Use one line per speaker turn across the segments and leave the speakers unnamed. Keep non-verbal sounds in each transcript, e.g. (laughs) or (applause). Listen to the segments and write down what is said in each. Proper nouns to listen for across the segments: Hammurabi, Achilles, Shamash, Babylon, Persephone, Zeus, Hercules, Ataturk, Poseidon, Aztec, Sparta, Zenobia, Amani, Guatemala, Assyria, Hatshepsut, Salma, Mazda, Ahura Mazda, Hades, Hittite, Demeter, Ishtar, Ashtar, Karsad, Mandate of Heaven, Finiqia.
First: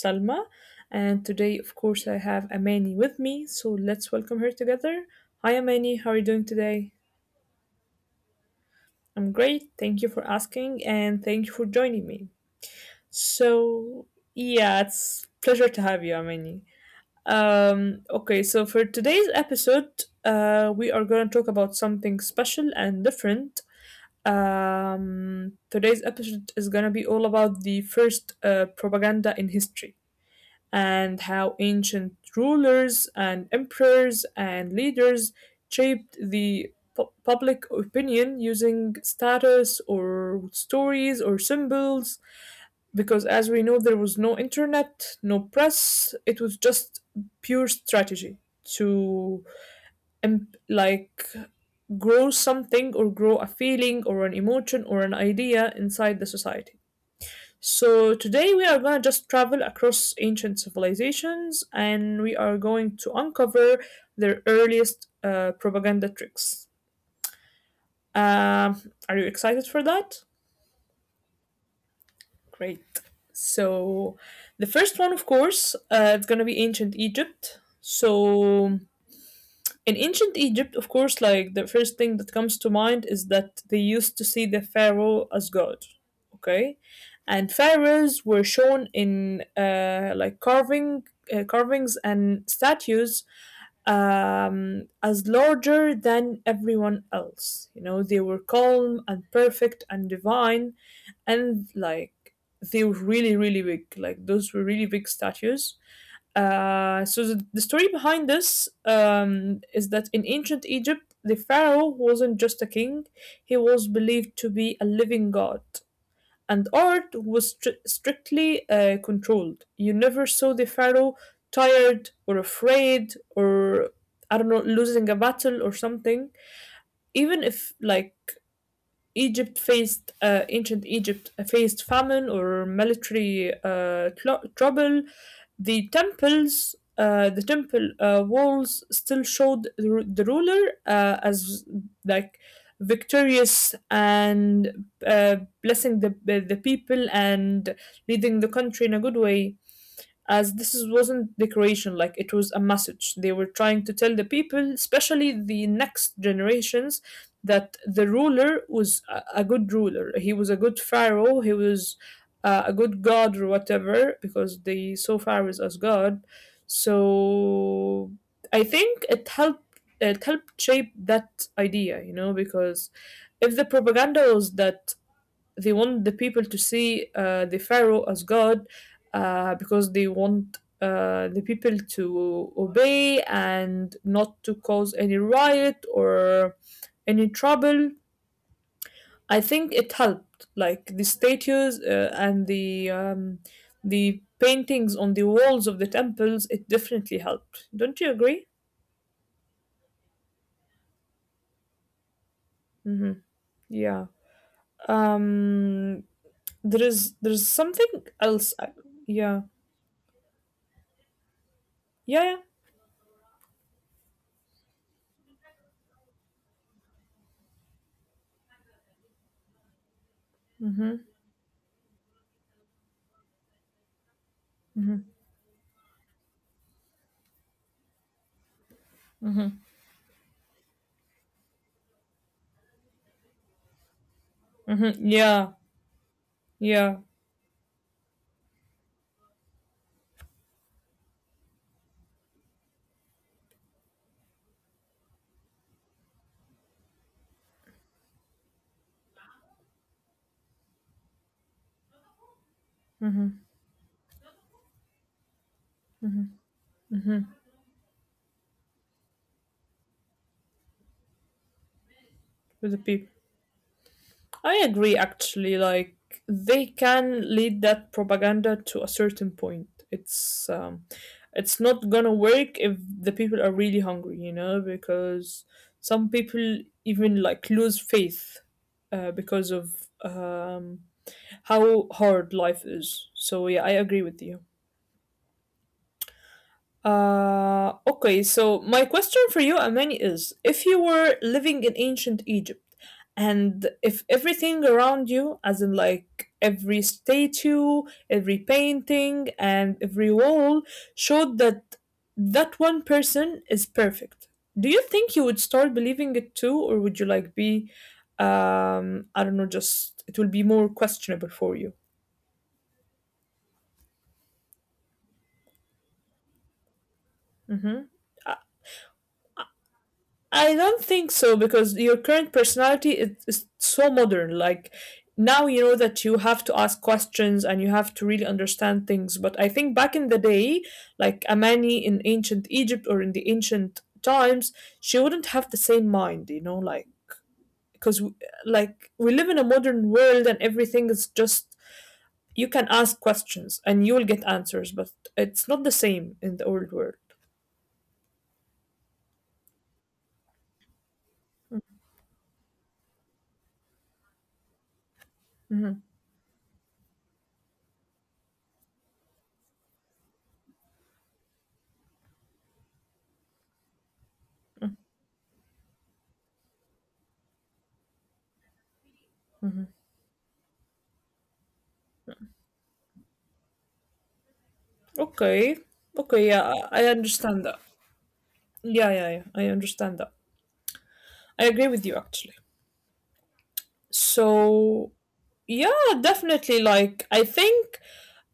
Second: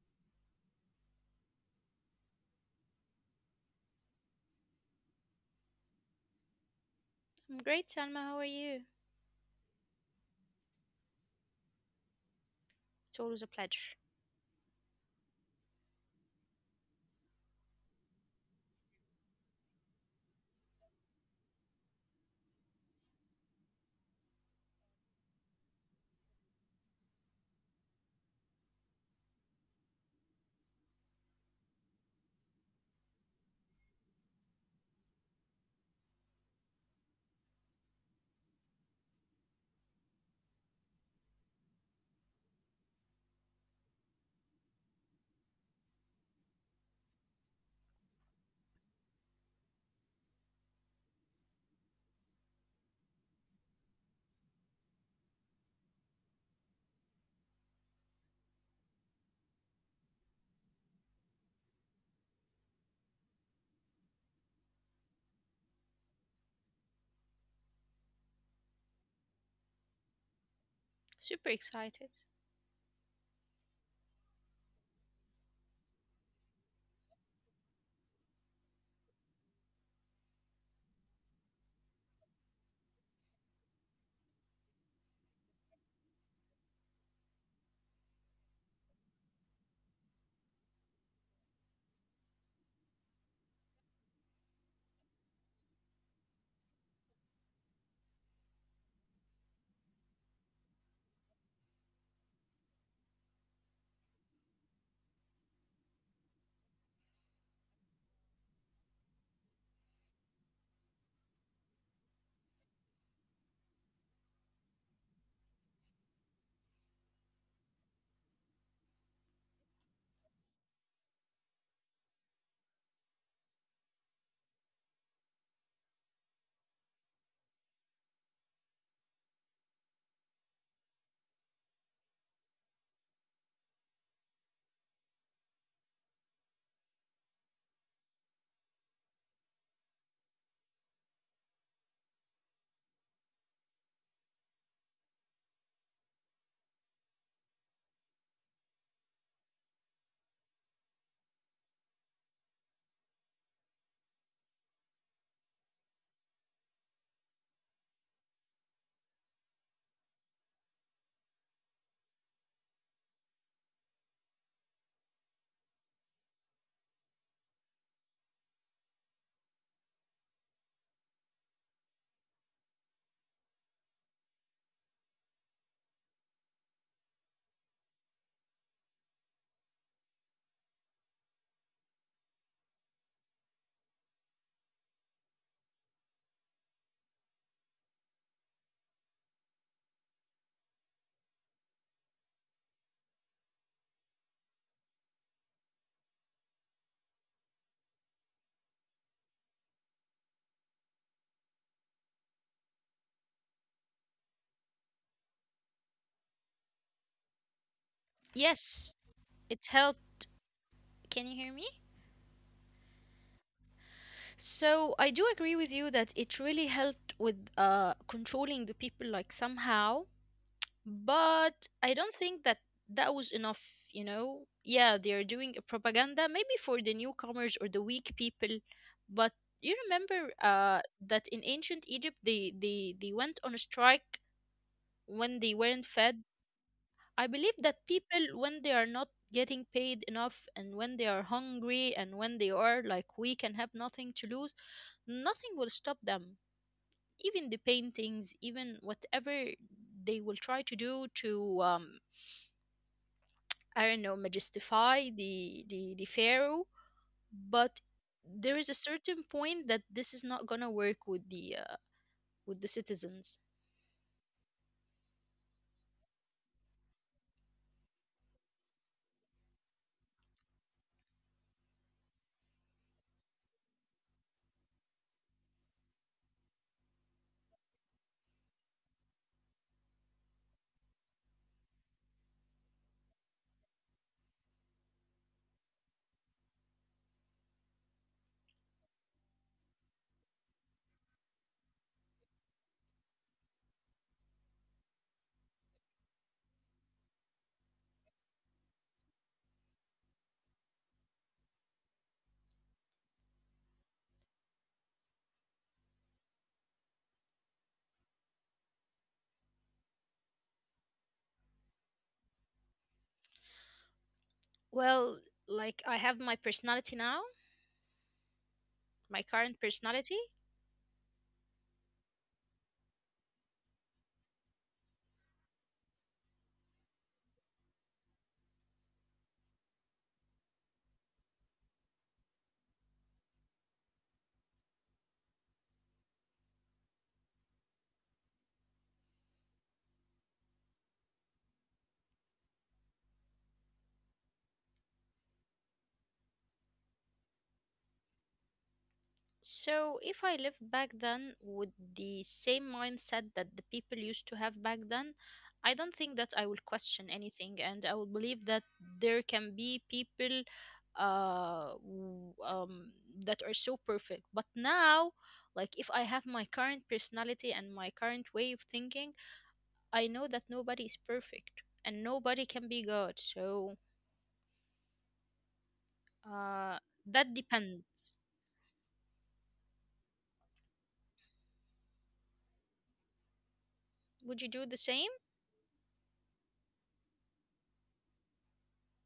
Salma, and today, of course, I have Amani with me, so let's welcome her together. Hi, Amani, how are you doing today?
I'm great, Salma. How are you?
I'm great, thank you for asking, and thank you for joining me.
It's always a pleasure.
So, yeah, it's pleasure to have you, Amani. Okay, so for today's episode, we are going to talk about something special and different. Today's episode is going to be all about the first propaganda in history. And how ancient rulers and emperors and leaders shaped the public opinion using status or stories or symbols. Because, as we know, there was no internet, no press, it was just pure strategy to like grow something or grow a feeling or an emotion or an idea inside the society. So, today we are going to just travel across ancient civilizations and we are going to uncover their earliest propaganda tricks. Um, are you excited for that?
Super excited.
Great. So, the first one, of course, it's going to be ancient Egypt. So, in ancient Egypt, of course, like the first thing that comes to mind is that they used to see the pharaoh as god, okay? And pharaohs were shown in like carvings and statues, as larger than everyone else. You know, they were calm and perfect and divine, and like they were really, really big. Like those were really big statues. So the story behind this, is that in ancient Egypt, the pharaoh wasn't just a king; he was believed to be a living god, and art was strictly controlled. You never saw the pharaoh tired or afraid or, I don't know, losing a battle or something. Even if like Egypt faced ancient Egypt faced famine or military tlo trouble. The temples, the temple walls still showed the ruler as like victorious and blessing the people and leading the country in a good way, as this is, wasn't decoration, like it was a message. They were trying to tell the people, especially the next generations, that the ruler was a good ruler. He was a good pharaoh. He was a good god or whatever, because they saw pharaohs as god. So I think it helped. It helped shape that idea, you know, because if the propaganda was that they want the people to see the pharaoh as god, because they want the people to obey and not to cause any riot or any trouble, I think it helped, like the statues and the, the paintings on the walls of the temples, it definitely helped, don't you agree? Mm-hmm. Yeah. Um there is there's something
Yes,
else.
it helped.
Yeah,
Can you hear me?
yeah,
So I do agree with you that it really helped with controlling the people, like somehow.
yeah.
But
Mm-hmm.
I don't think that that was enough. You know, yeah, they are doing a propaganda maybe for the newcomers or the weak people, but you remember that in ancient Egypt they went on a strike when they weren't fed.
Yeah.
I believe that
Yeah,
people, when they are not getting paid enough and when they are hungry and when they are like weak and have nothing to lose, nothing will stop them. Even the paintings, even whatever they will try to do to, I don't know, majestify the pharaoh. But there is a certain point that this is not gonna work with the citizens.
with the people. I agree actually, like they can lead that propaganda to a certain point. It's, it's not gonna work if the people are really hungry, you know, because some people even like lose faith because of, um how hard life is. So yeah, I agree with you. Okay, so my question for you, Amani, is if you were living in ancient Egypt, and if everything around you, as in like every statue, every painting, and every wall, showed that that one person is perfect, do you think you would start believing it too, or would you like be, I don't know, just it will be more questionable for you?
Well, like I have my personality now,
Mm-hmm.
my current personality.
I don't think so, because your current personality is so modern. Like now you know that you have to ask questions and you have to really understand things. But I think back in the day, like Amani in ancient Egypt or in the ancient times, she wouldn't have the same mind, you know, like because like we live in a modern world and everything is just you can ask questions and you will get answers, but it's not the same in the old world.
So, if I lived back then with the same mindset that the people used to have back then, I don't think that I will question anything, and I will believe that there can be people uh, w- um, that are so perfect. But now, like if I have my current personality and my current way of thinking, I know that nobody is perfect and nobody can be God. So,
Okay.
uh,
Okay,
that
yeah, I
depends.
understand that. Yeah, yeah, yeah. I understand that. I agree with you actually.
Would you do the same?
So, yeah, definitely, like I think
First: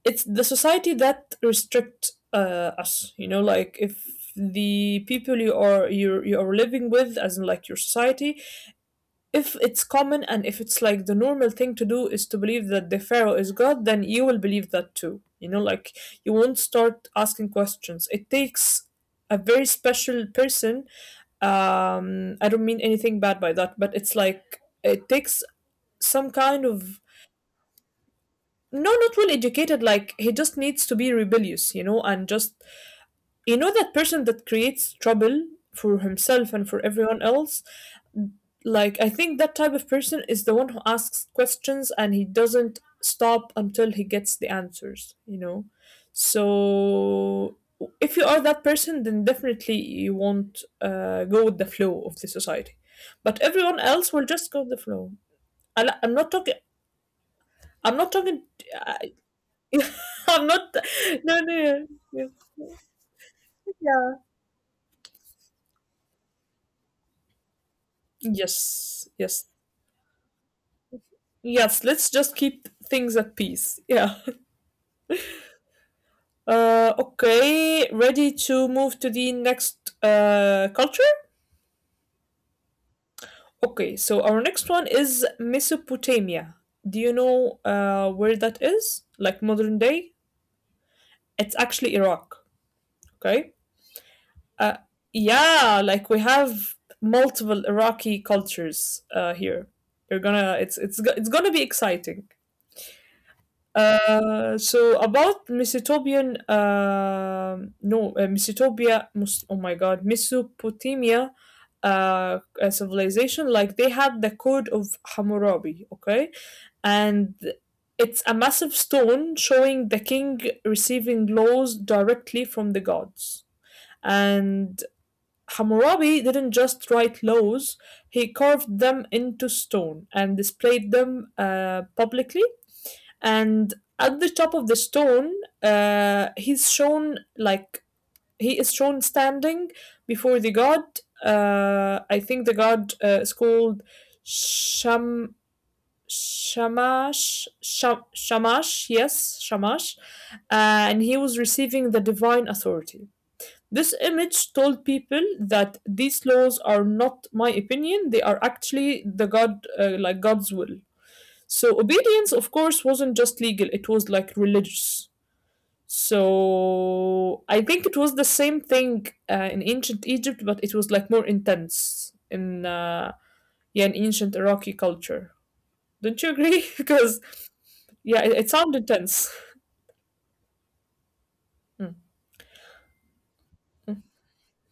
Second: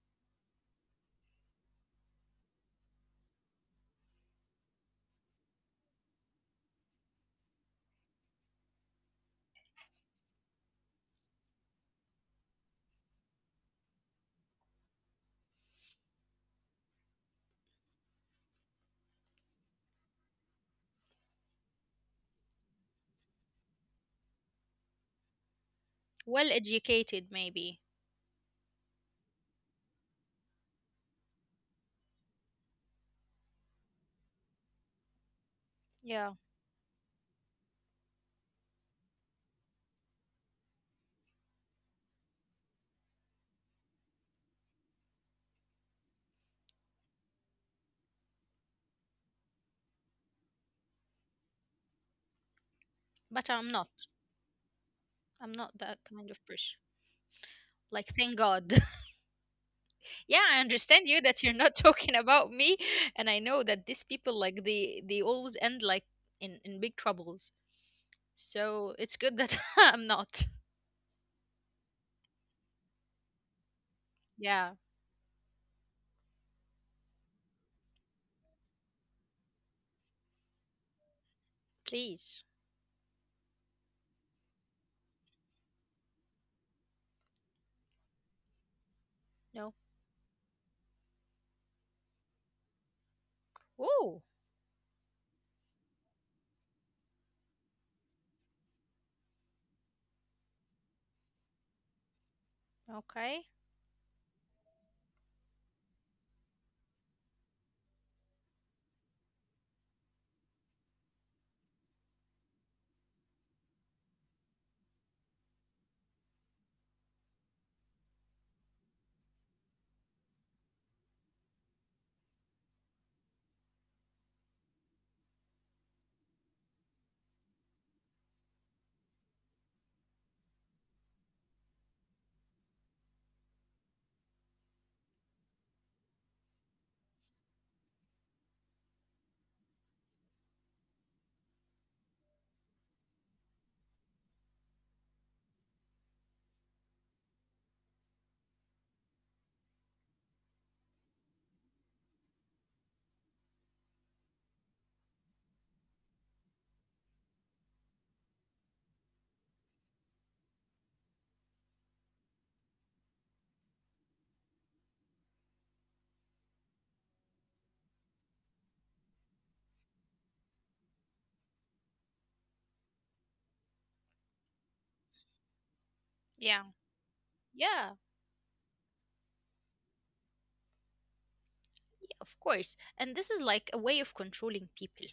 it's the society that restricts us, you know, like if the people you are, you are living with, as in like your society, if it's common and if it's like the normal thing to do is to believe that the pharaoh is god, then you will believe that too, you know, like you won't start asking questions. It takes a very special person, I don't mean anything bad by that, but it's like it takes some
Well
kind of—
educated, maybe.
No, not well educated, like he just needs to be rebellious, you know, and just, you know, that person that creates trouble for
Yeah,
himself and for everyone else. Like I think that type of person is the one who asks questions and he doesn't stop until he gets the answers, you know. So if you are that person, then definitely you won't go with the flow of the society, but
but I'm
everyone
not.
else will just go with the flow.
I'm not
I,
that
li- i'm
kind
not
of
talking,
person. Like,
I'm not
thank
talking,
God.
I, (laughs)
(laughs) Yeah, I
I'm
understand
not.
you that you're not (laughs)
No,
talking
no.
about
Yeah.
me, and I know that these people,
Yeah.
like, they always end like in big troubles. So it's
Yes,
good
yes.
that (laughs) I'm not.
Yes, let's just keep things at peace. Yeah.
Yeah,
Okay, ready to move to the next culture?
please.
Okay, so our next one is Mesopotamia. Do you know where that is? Like
No.
modern day? It's actually Iraq, okay?
Oh,
Uh, yeah, like we have multiple Iraqi cultures here. You're gonna, it's gonna be exciting.
okay.
So about Mesopotamian, no, Mesopotamian, Mes- oh my God, Mesopotamia, civilization, like they had the code of Hammurabi, okay, and it's a massive stone showing the king receiving laws directly from the gods, and Hammurabi didn't just write laws; he carved them into stone and displayed them publicly. And at the top of the stone, uh, he's shown like he is shown standing before the god, I think the god is called sham Shamash, and he was receiving the divine authority. This image told people that these laws are not my opinion, they are actually the god, like god's will. So obedience, of course, wasn't just legal, it was like religious. So I think it was the same thing in ancient Egypt, but it was like more intense in, yeah, in ancient Iraqi culture. Don't you
Yeah,
agree? (laughs) Because
yeah,
yeah, it sounds intense.
yeah,
Mm.
of course. And this is like a way of controlling people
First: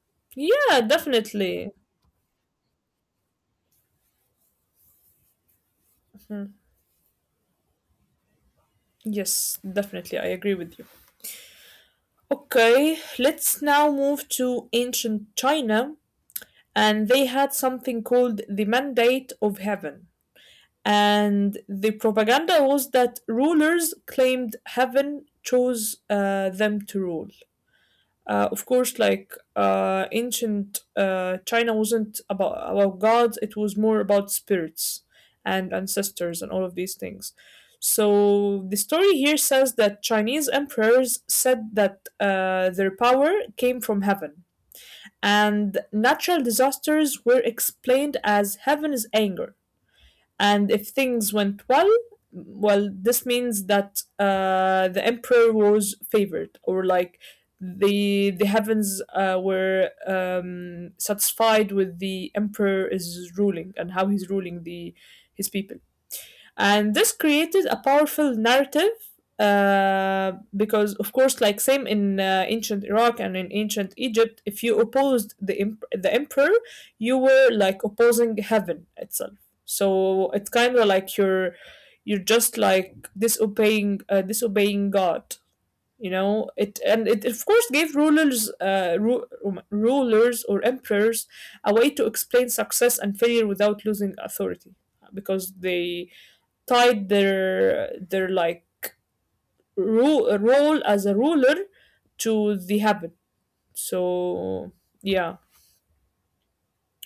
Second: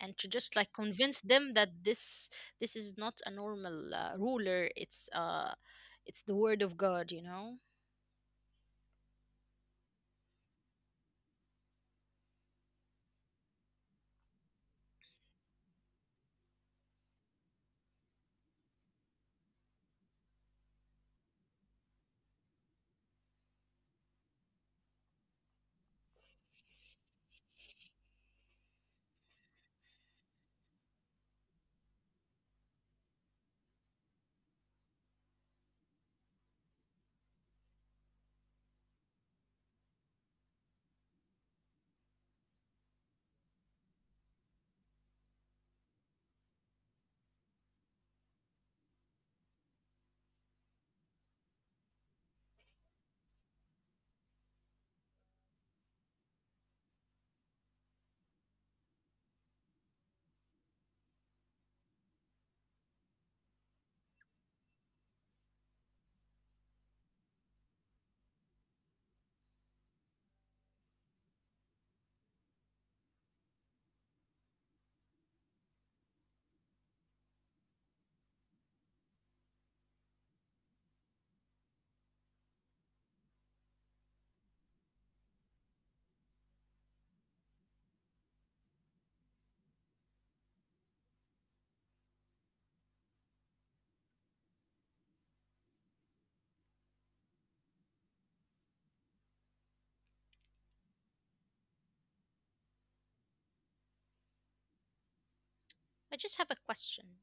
and to just like
Yeah,
convince them
definitely.
that this is not a normal ruler. It's the
Mm.
word of God,
Yes, definitely. I agree with you. Okay, let's now move to ancient China, and they had something called the Mandate of Heaven. And the propaganda was that rulers claimed heaven chose them to rule. Of course, like ancient China wasn't about gods; it was more about spirits and ancestors and all of these things. So the story here says that Chinese emperors said that their power came from heaven, and natural disasters were explained as heaven's anger. And if things went well, well, this means that the emperor was favored, or like the heavens were, satisfied with the emperor is ruling and how he's ruling the his people. And this created a powerful narrative, because of course, like same in, ancient Iraq and in ancient Egypt, if you opposed the emperor, you were like opposing heaven itself. So it's kind of like you're just like disobeying, disobeying god, you know it. And it of course gave rulers, rulers or emperors, a way to explain success and failure without losing authority, because they tied their like role as a ruler to the habit. So yeah,
I just have a question.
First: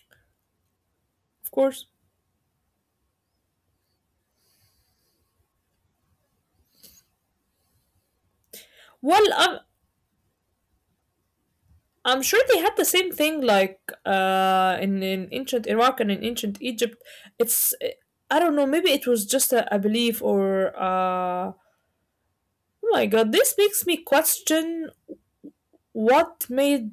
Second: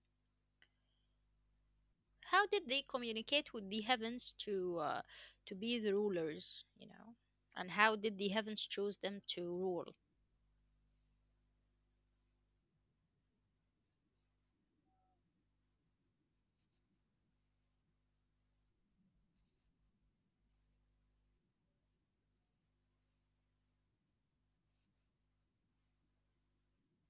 of course.
How did they communicate with the heavens to be the rulers, you know? And how did the heavens choose them
Well,
to rule?
I'm sure they had the same thing, like in ancient Iraq and in ancient Egypt. It's, I don't know. Maybe it was just a belief or. Oh my god, this makes me question— What made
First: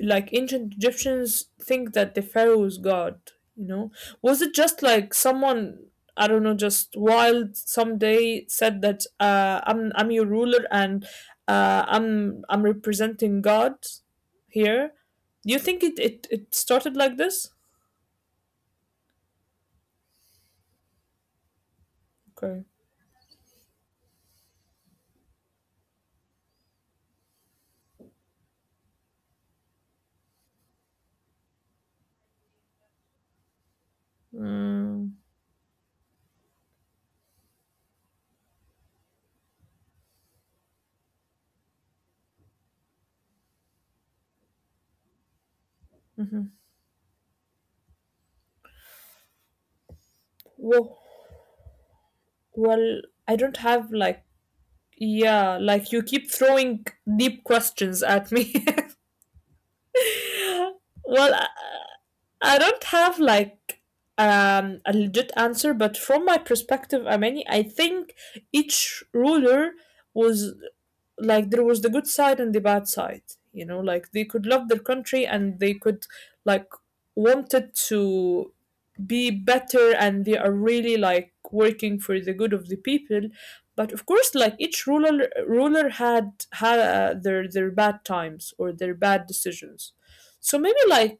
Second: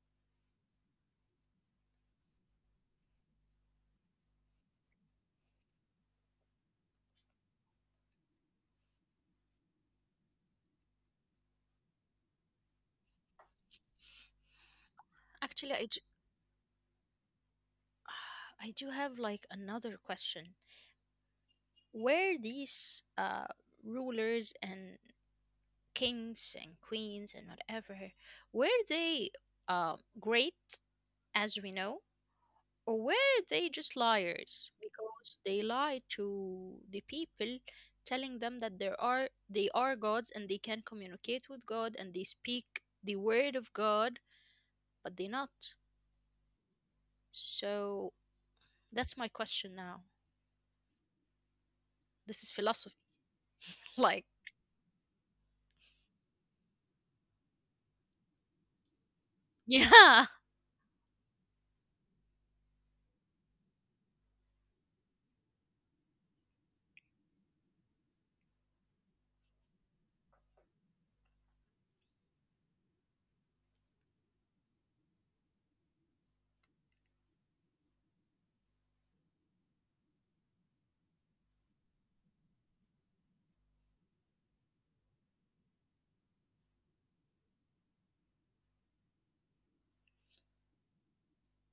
like ancient Egyptians think that the pharaoh was God? You know, was it just like someone, I don't know, just wild someday said that, I'm your ruler, and I'm representing God here? Do you
Actually,
think
I, j-
it started like this?
(sighs) I do have like another question. Were
Okay.
these rulers and kings and queens and whatever, were they great as we know? Or were they just liars
Mm.
because they lied to the people, telling them that there are they are gods and they can communicate with God and they speak the word of God, but they not.
Mm-hmm.
So that's my question now.
Well,
This is philosophy.
well, I don't have
(laughs)
like,
Like,
yeah, like you keep throwing deep questions at me. (laughs)
yeah.
Well, I don't have like, a legit answer, but from my perspective, Amani, I think each ruler was, like there was the good side and the bad side. You know, like they could love their country and they could like wanted to be better and they are really like working for the good of the people, but of course like each ruler had their bad times or their bad decisions. So maybe like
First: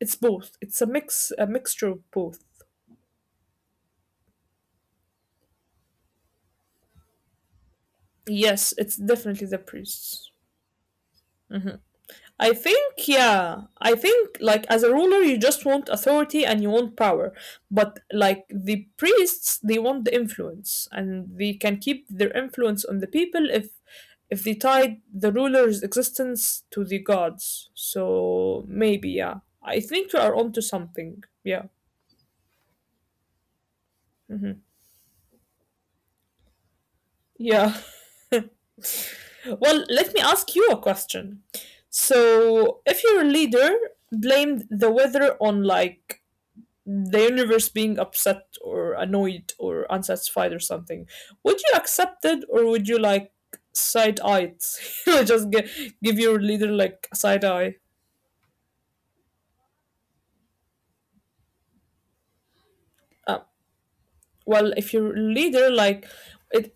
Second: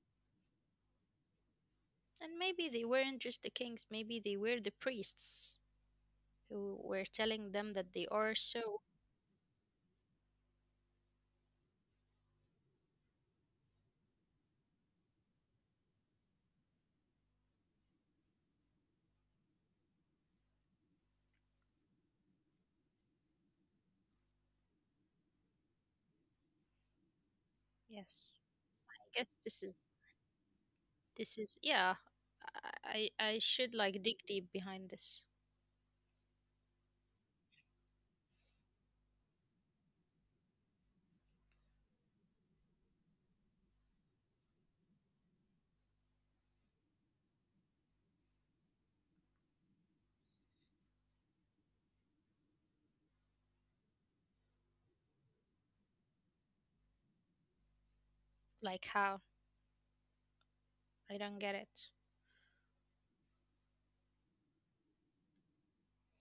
it's both. It's a mixture of
And
both.
maybe they weren't just the kings, maybe they were the priests who were telling them that they are
Yes,
so.
it's definitely the priests. I think, yeah, I think, like, as a ruler, you just want authority and you want power. But, like, the priests, they want the influence, and they can keep their influence on the people if they tied the ruler's existence to the gods.
Yes.
So
I
maybe,
guess
yeah.
this is
I think we are onto something.
this is
Yeah.
yeah. I should like dig deep
Mhm.
behind this.
Yeah. (laughs) Well, let me ask you a question. So, if your leader blamed the weather on like the universe being upset or annoyed or unsatisfied or something, would you accept it or would you like side eye it? (laughs) Just give your leader like a side eye.
Like how? I don't get it.
uh, well, if your leader like it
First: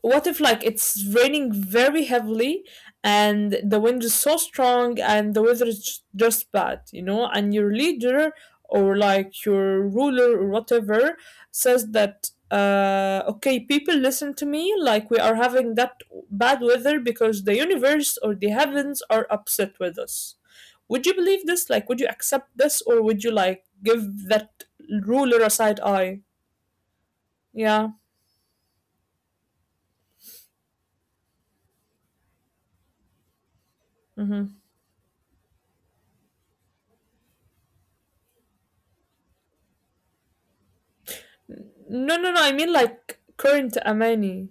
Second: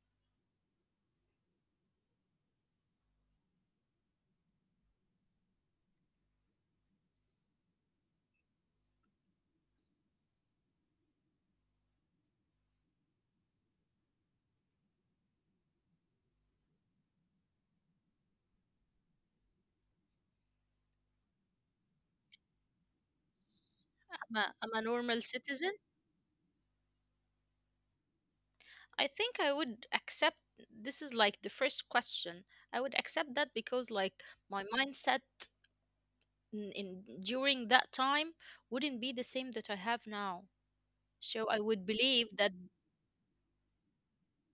what if like it's raining very heavily and the wind is so strong and the weather is just bad, you know, and your leader or like your ruler or whatever says that, uh, okay, people, listen to me, like, we are having that bad weather because the universe or the heavens are upset with us. Would you believe this? Like, would you accept this, or would you like give that
I'm a normal
ruler a
citizen.
side eye? Yeah.
I think I would accept this is like the first question. I would accept that because like
Mhm.
my mindset in during that time wouldn't be the same that I have now. So I would
No,
believe
no, no.
that
I mean like current Amani.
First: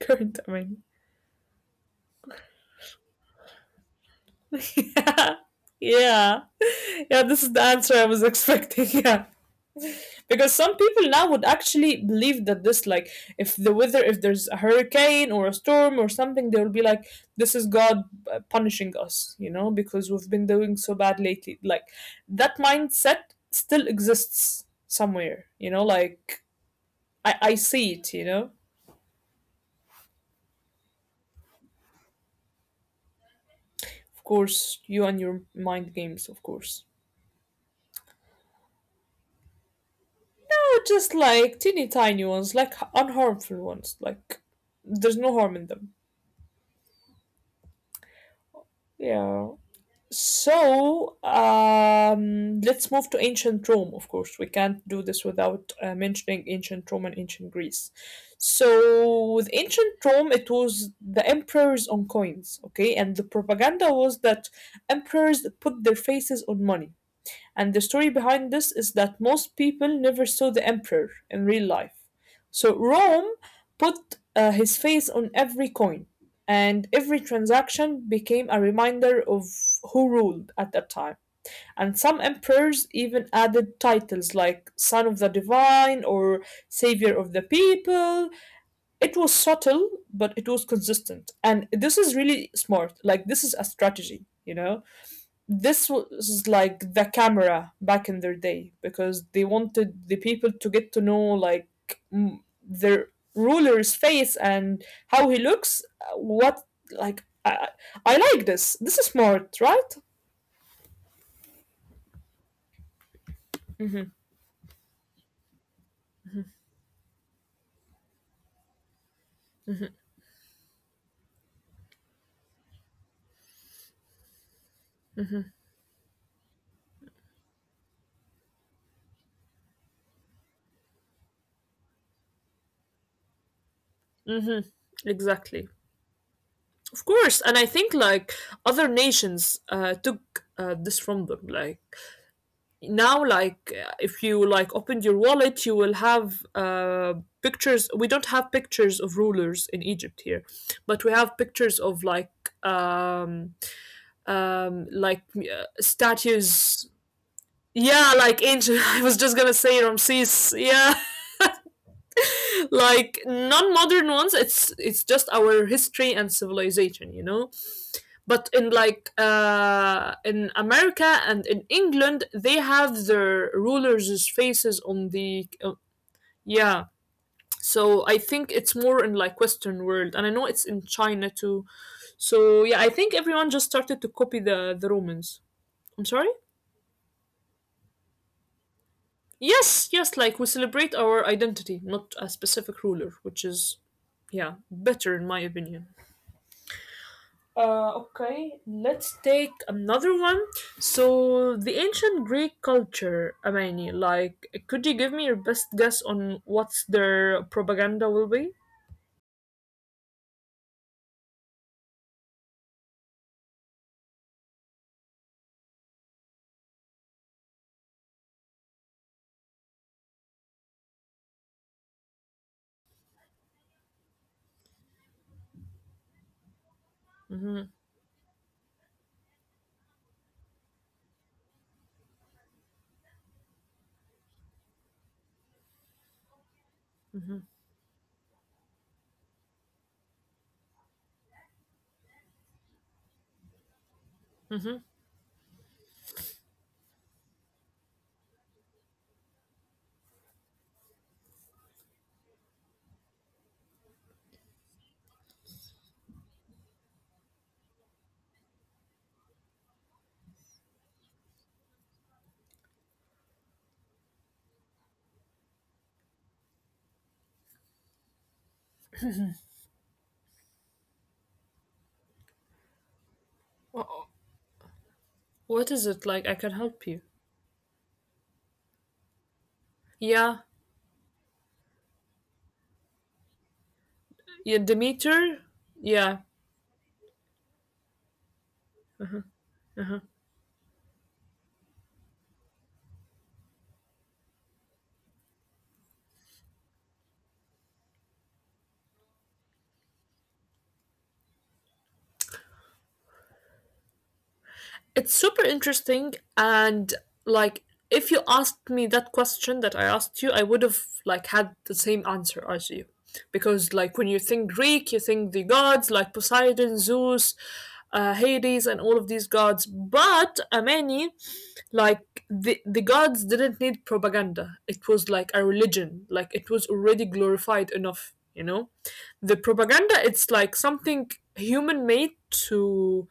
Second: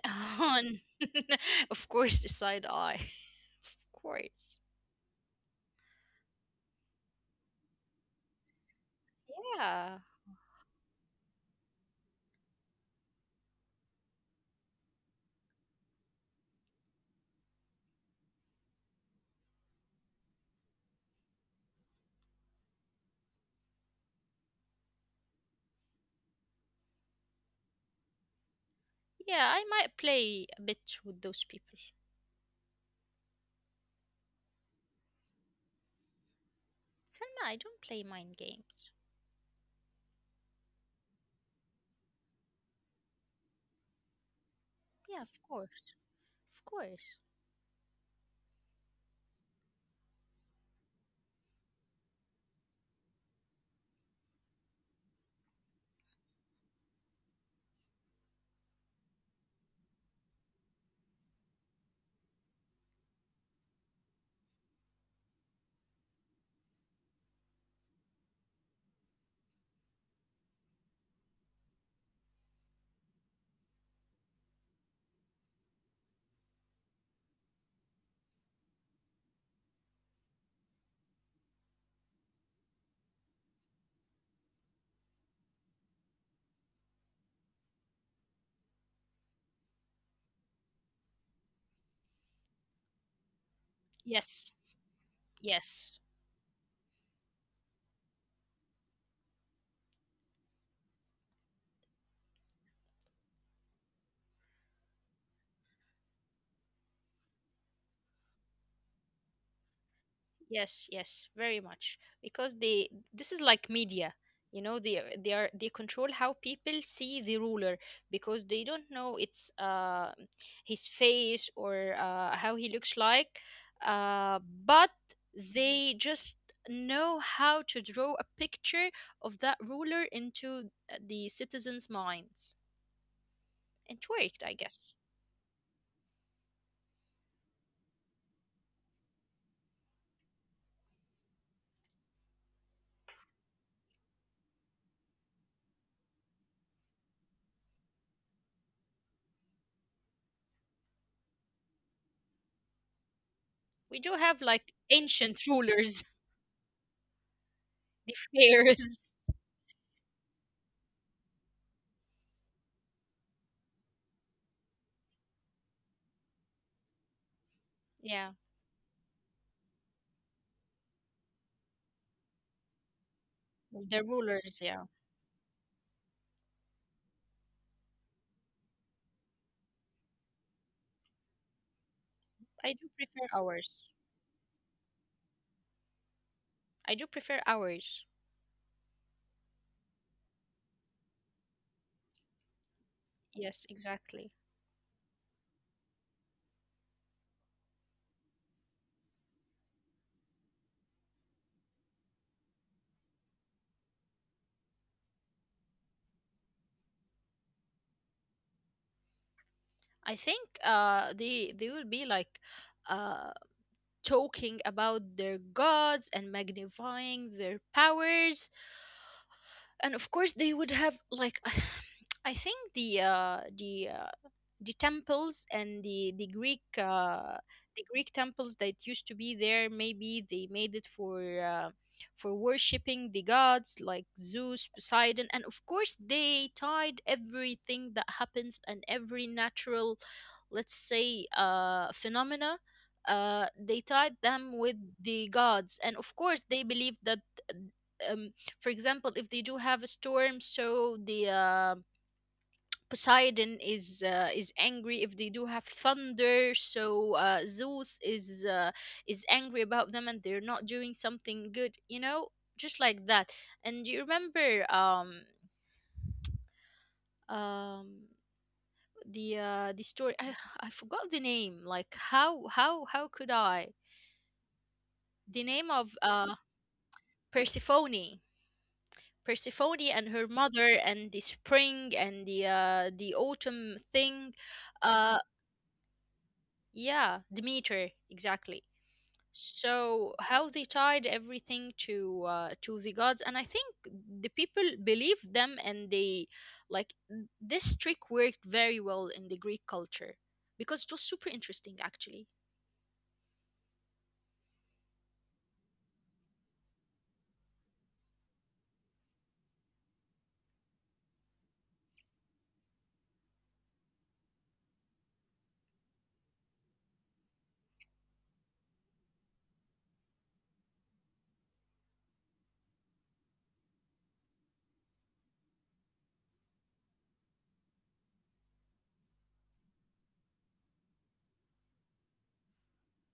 Current Amani.
on (laughs) of course the side eye. (laughs) Of course.
(laughs) Yeah. Yeah. Yeah, this is the answer I was (laughs) expecting. Yeah.
Yeah.
Because some people now would actually believe that this, like, if the weather, if there's a hurricane or a storm or something, they will be like, this is God punishing us, you know, because we've been doing so bad lately. Like, that mindset still exists somewhere, you know, like, I see it, you know.
Yeah, I might play a bit with those people.
Of course, you and your mind games, of course.
Selma, I don't play mind games.
Just like teeny tiny ones, like unharmful ones. Like there's
Yeah,
no
of
harm in them.
course. Of course.
Yeah. So let's move to ancient Rome. Of course, we can't do this without mentioning ancient Rome and ancient Greece. So with ancient Rome, it was the emperors on coins, okay, and the propaganda was that emperors put their faces on money. And the story behind this is that most people never saw the emperor in real life. So Rome put his face on every coin, and every transaction became a reminder of who ruled at that time. And some emperors even added titles like Son of the Divine or Savior of the People. It was subtle, but it was consistent. And this is really smart. Like, this is a strategy,
Yes.
you know? This
Yes,
was like the camera back in their day because they wanted the people to get to know like their ruler's face and how he looks, what like i, I like this. This is smart, right?
yes, yes, very much. Because they this is like
Mm-hmm.
media, you know, they control how people see the ruler because they don't know it's his face or how he looks like, uh but they just know how to draw a picture of that ruler into the citizens' minds. And it worked, I
Mm-hmm.
guess.
Exactly. Of course. And I think like other nations took this from them. Like now like, if you like opened your wallet you will have, pictures. We don't have pictures of rulers in Egypt here, but we have pictures of like um
We do have like
um like
ancient rulers,
statues.
(laughs) the
Yeah, like (laughs) ancient, I
pharaohs.
was just gonna say Ramses, yeah. (laughs) Like non-modern ones. It's just our history and civilization, you know.
Yeah.
But in like, in America and in England, they have their
The
rulers'
rulers,
faces
yeah.
on the yeah. So I think it's more in like Western world, and I know it's in China too. So
I
yeah,
do
I think
prefer
everyone
ours.
just started to copy the Romans. I'm sorry.
I do prefer ours.
Yes, yes, like we celebrate our identity, not a specific ruler, which
Yes,
is
exactly.
yeah, better in my opinion. Okay, let's take another one. So, the ancient Greek culture, Amani, like, could you give me your best guess on what their propaganda will be?
I think they will be like uh talking about their gods and magnifying their powers, and of course they would have like (sighs) I think the temples and the
Mm-hmm,
the Greek temples that used to be there. Maybe they made it for worshiping the gods like Zeus, Poseidon, and of course they tied
mm-hmm,
everything that happens and every natural, let's say, phenomena. They tied them with
mm-hmm.
the gods, and of course they believed that um, for example, if they do have a storm, so the Poseidon is angry if they do have thunder. So Zeus is angry about them and they're not doing something good. You know, just like that. And you remember um the story. I forgot the name. Like how could I? The name
What is
of
it like? I can help you.
Persephone. Persephone and her
Yeah,
mother and the spring and the autumn thing.
yeah,
Uh,
Demeter. Yeah,
yeah, Demeter exactly. So how they tied everything to the gods, and I think the people believed them, and they like this trick worked very well in the Greek culture because it was super interesting. Actually,
it's super interesting and like if you asked me that question that I asked you, I would have like had the same answer as you. Because like when you think Greek, you think the gods like Poseidon, Zeus, Hades and all of these gods. But Ameni, like the gods didn't need propaganda. It was like a religion. Like it was already glorified enough, you know? The propaganda, it's like something human made to,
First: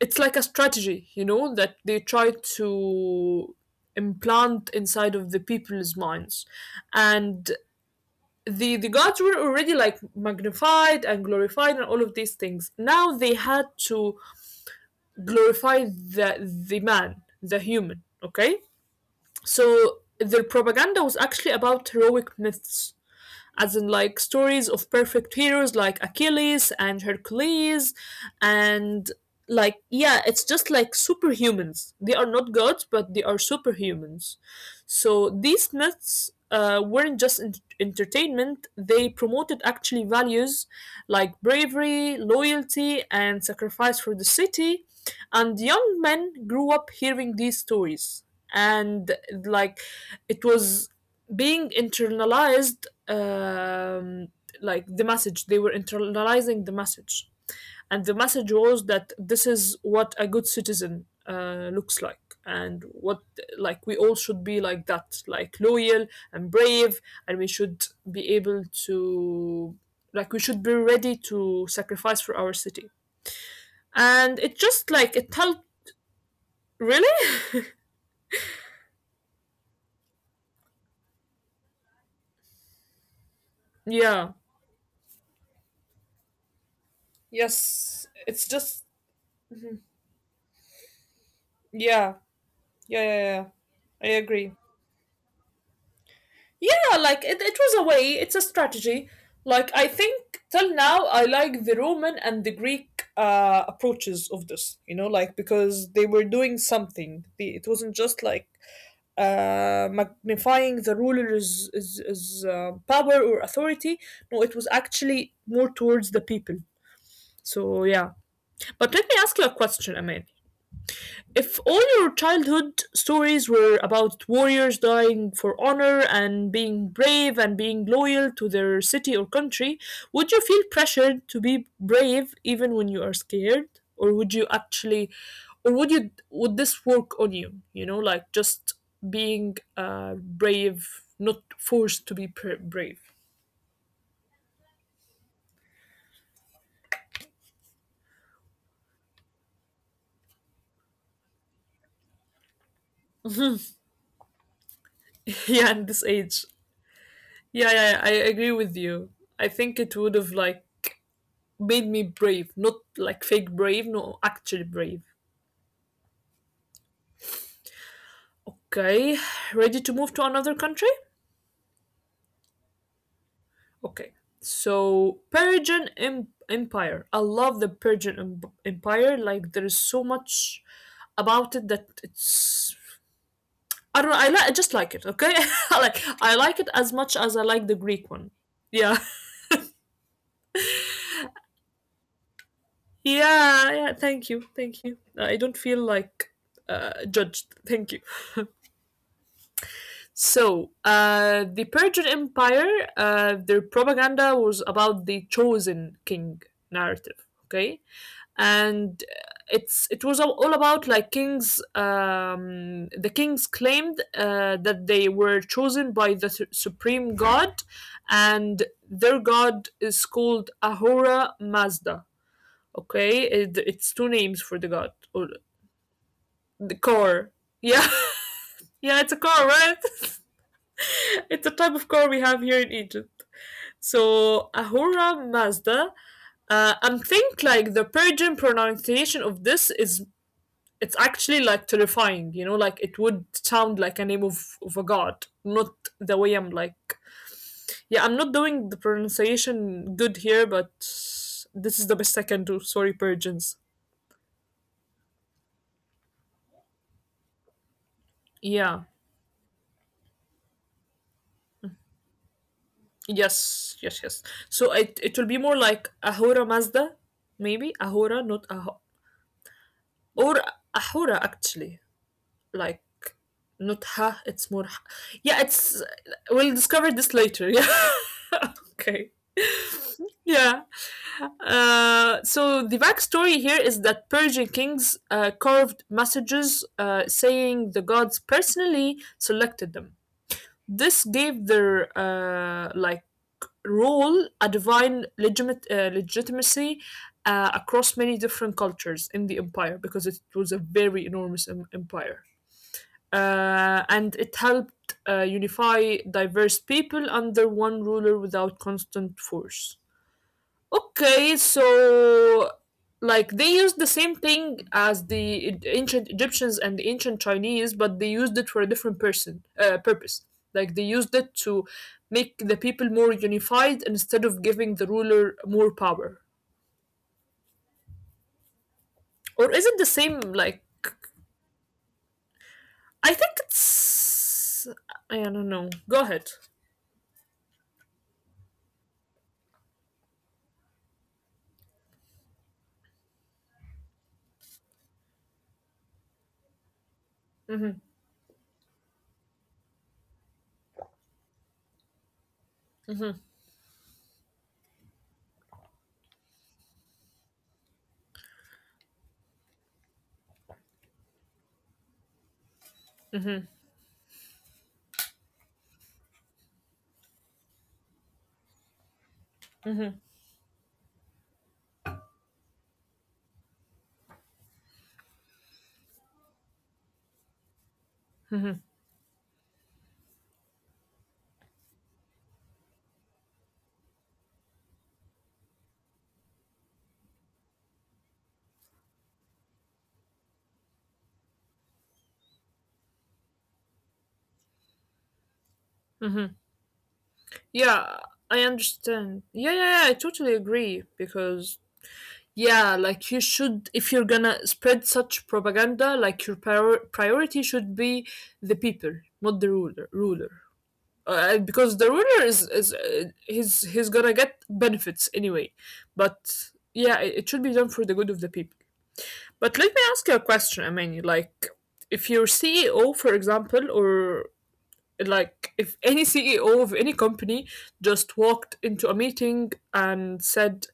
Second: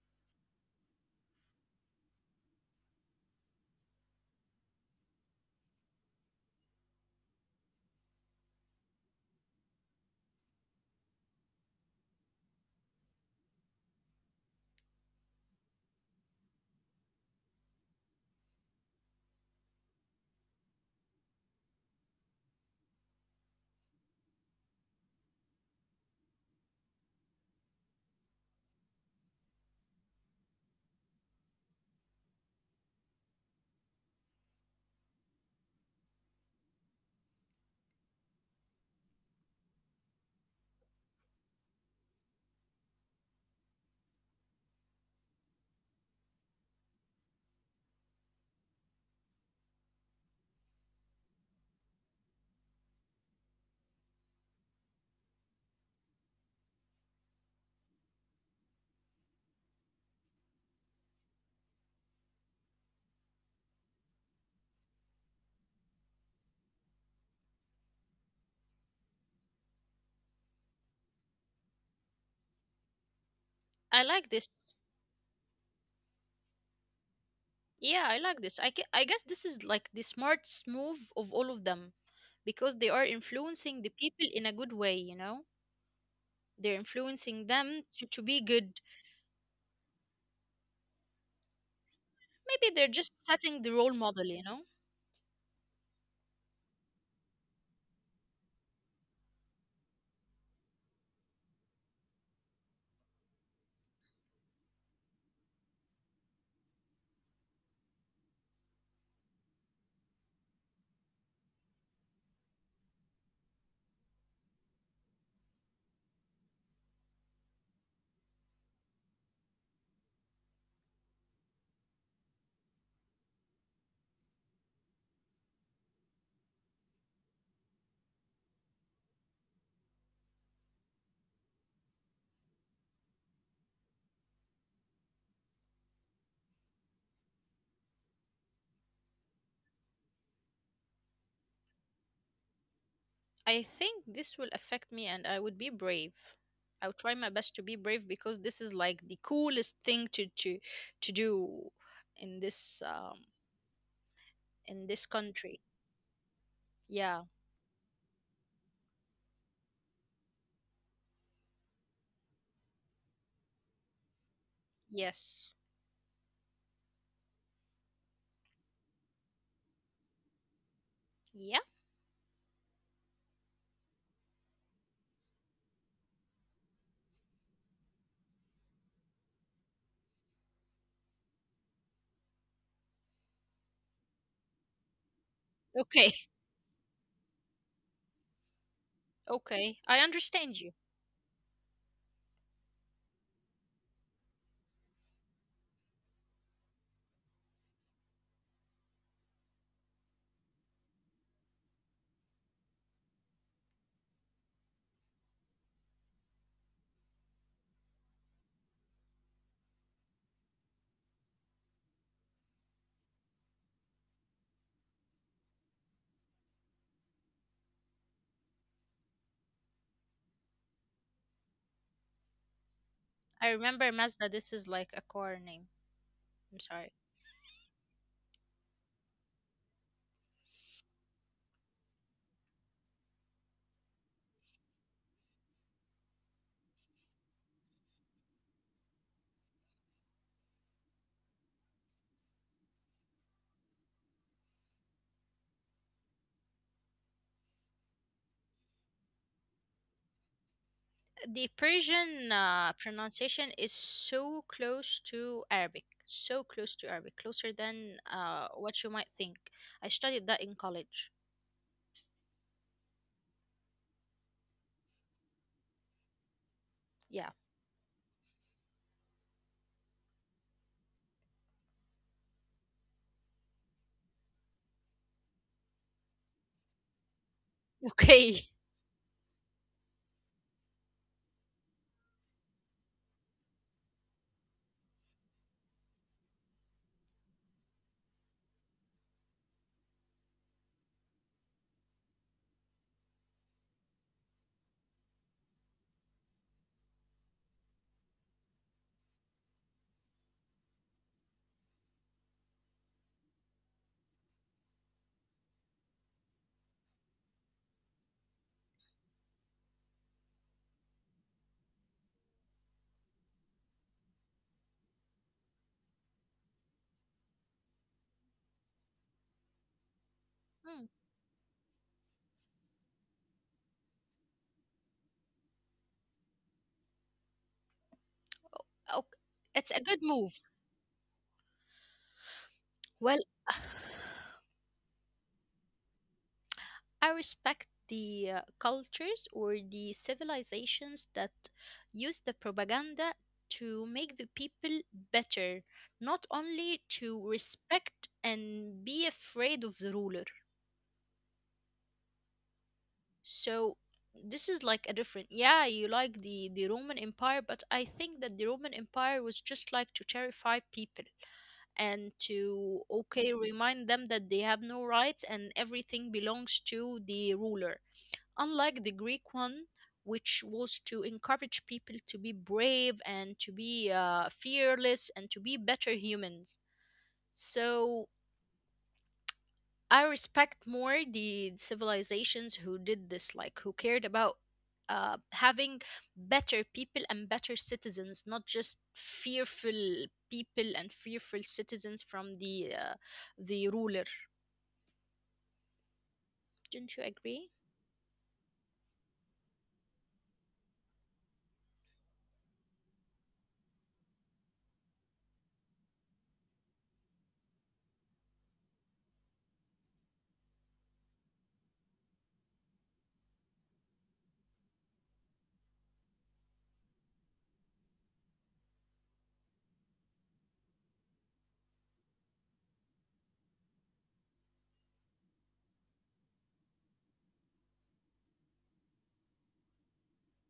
it's like a strategy, you know, that they try to implant inside of the people's minds. And the gods were already like magnified and glorified and all of these things. Now they had to glorify the man, the human, okay? So their propaganda was actually about heroic myths, as in like stories of perfect heroes like Achilles and Hercules. And like yeah, it's just like superhumans. They are not gods but they are superhumans. So these myths weren't just entertainment. They promoted actually values like bravery, loyalty and sacrifice for the city, and young men grew up hearing these stories. And like it was being internalized, um, like the message. They were internalizing the message, and the message was that this is what a good citizen looks like, and what like we all should be like that, like loyal and brave, and we should be able to, like, we should be ready to sacrifice for our city.
I like this.
And it just like it helped really.
Yeah, I like this. I guess this is like the smartest move of all of them because they are influencing the
Yeah.
people in a good way. You know, they're influencing
Yes.
them
It's
to be
just
good.
yeah. Yeah.
Maybe they're
Yeah. Yeah.
just setting the
I
role
agree.
model. You know.
Yeah, like it was a way, it's a strategy. Like I think till now I like the Roman and the Greek approaches of this, you know, like because they were doing something. The, it wasn't just like magnifying the ruler's power or authority. No, it was actually more towards the people. So yeah. But let me ask you a question, Amin, if all your childhood stories were about warriors dying for honor and being brave and being loyal to their city or country, would you feel pressured to be brave even when you are scared? Or would you actually, or would you, would this work on you? You know, like just being brave, not forced to be brave.
I think this will affect me and I would be brave. I would try my best to be brave because this is like the coolest thing to do in this um in this
(laughs) Yeah, at
country.
this age.
Yeah.
Yeah, yeah, I agree with you. I think it would have like made me brave, not like fake brave, no, actually brave.
Yes.
Okay, ready to move to another country?
Yeah.
Okay, so Persian Empire. I love the Persian Empire. Like there is so much about it that it's. I don't know. I like. I just like it. Okay, (laughs) I like. I
Okay.
like it
(laughs)
as much as I like the Greek one. Yeah,
Okay. I understand you.
(laughs) yeah, yeah. Thank you, thank you. I don't feel like judged. Thank you. So, the Persian Empire, their propaganda was about the chosen king narrative, okay? And it's it was all about like kings. The kings claimed that they were chosen by the supreme god, and their god is called Ahura Mazda. Okay, it-
I
it's two
remember
names for
Mazda,
the
this
god
is like
or
a car name.
the
I'm sorry.
car. Yeah, (laughs) yeah, it's a car, right? (laughs) It's a type of car we have here in Egypt. So Ahura Mazda, I'm think like the Persian pronunciation of this is it's actually like terrifying, you know, like it would sound like a name of a god, not the way I'm like. Yeah, I'm not doing the pronunciation good here, but
The
this is the best I can
Persian
do. Sorry, Persians.
pronunciation is so close to Arabic. So close to Arabic, closer than
Yeah.
what you might think. I studied that in college.
Yes, yes, yes. So it will be more like Ahura Mazda,
Yeah.
maybe Ahura, not Ahura, or Ahura actually. Like not ha, it's more ha. Yeah, it's we'll discover this later. (laughs) Yeah.
Okay.
Okay. Yeah. So the backstory here is that Persian kings carved messages saying the gods personally selected them. This gave their, like, role a divine legitimate legitimacy across many different cultures in the empire because it was a very enormous empire, and it helped unify diverse people under one ruler without constant force. Okay, so like they used the same thing as the ancient Egyptians and the ancient Chinese, but they used it for a different person purpose. Like they
Hmm.
used it to make the people more unified instead of giving the ruler more power.
Oh,
Or is it the
it's a
same?
good
Like
move.
I think
Well,
it's I don't know. Go ahead.
I respect the cultures or the civilizations that use the propaganda to make the people better, not only to
Mm-hmm.
respect and be afraid of the ruler. So this is like a different yeah, you like the Roman Empire, but I think that the Roman Empire was just like to terrify people and to okay remind them that they have no rights and everything belongs to the ruler, unlike the Greek one, which was to encourage people to be brave and to be fearless and to be better humans. So I respect more the civilizations who did this, like who cared about having better people and better citizens, not just fearful people and fearful citizens from the ruler.
Mm-hmm.
Don't you agree?
Yeah, I understand. Yeah, yeah, yeah, I totally agree because yeah, like you should if you're gonna spread such propaganda, like your priority should be the people, not the ruler. Ruler, because the ruler is he's gonna get benefits anyway, but yeah, it should be done for the good of the people. But let me ask you a question. I mean, like, if your CEO, for example, or like, if any CEO of any company just walked into a meeting and said,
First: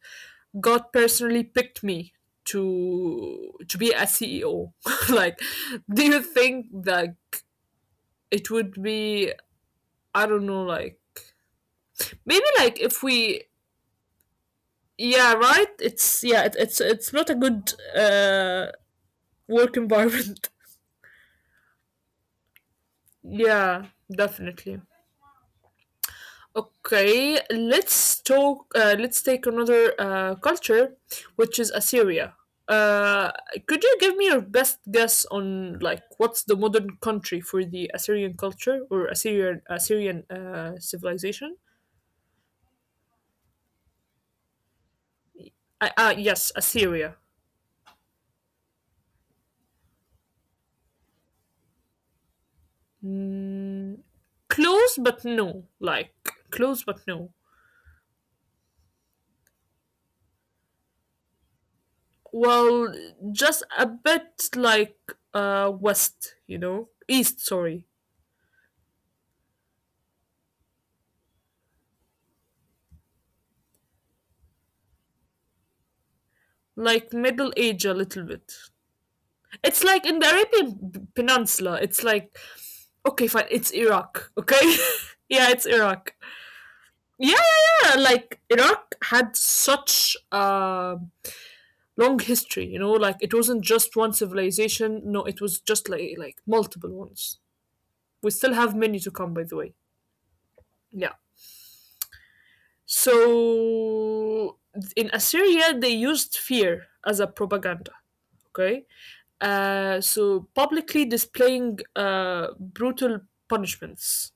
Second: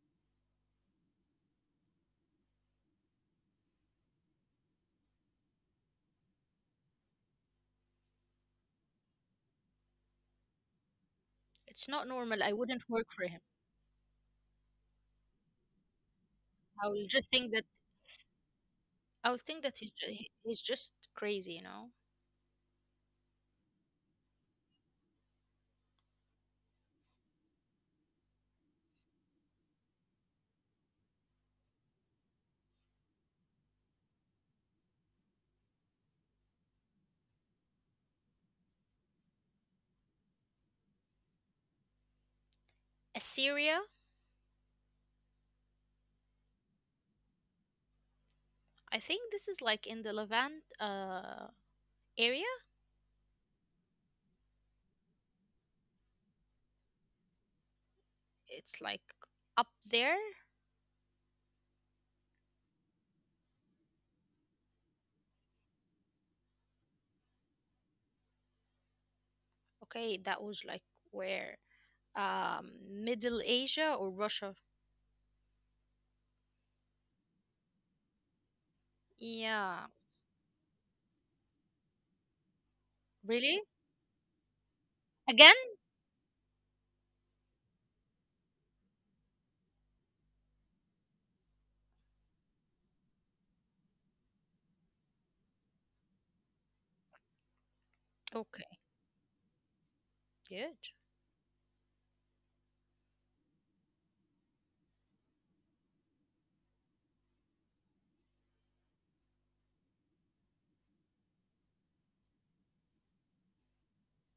"God personally picked me to be a CEO," (laughs) like, do you think that it would be, I don't know, like,
It's not normal.
maybe
I
like
wouldn't
if
work for him.
we, yeah, right? It's, yeah, it, it's,
I will
it's
just
not a
think that
good
I will think
work
that he's ju-
environment.
he's just crazy, you know.
(laughs) Yeah, definitely. Okay, let's talk. Let's take another culture, which is Assyria. Uh, could you give me your best guess on like what's the modern country for the Assyrian culture or Assyrian civilization?
Assyria.
Yes, Assyria.
I think this is like in the Levant area.
Mm, close, but no. Like close, but no.
It's like up there.
Well, just a bit like west, you know, east. Sorry,
Okay, that was like where? Middle Asia or Russia?
like Middle Age a little bit.
Yeah.
It's like in the Arabian Peninsula. It's like okay, fine.
Really?
It's Iraq. Okay, (laughs) yeah,
Again?
it's Iraq. Yeah, yeah, yeah. Like Iraq had such a long history. You know, like it wasn't just one civilization. No, it was just like multiple ones. We still
Okay,
have many to come, by the way.
good.
Yeah. So in Assyria, they used fear as a propaganda. Okay. So publicly displaying brutal punishments.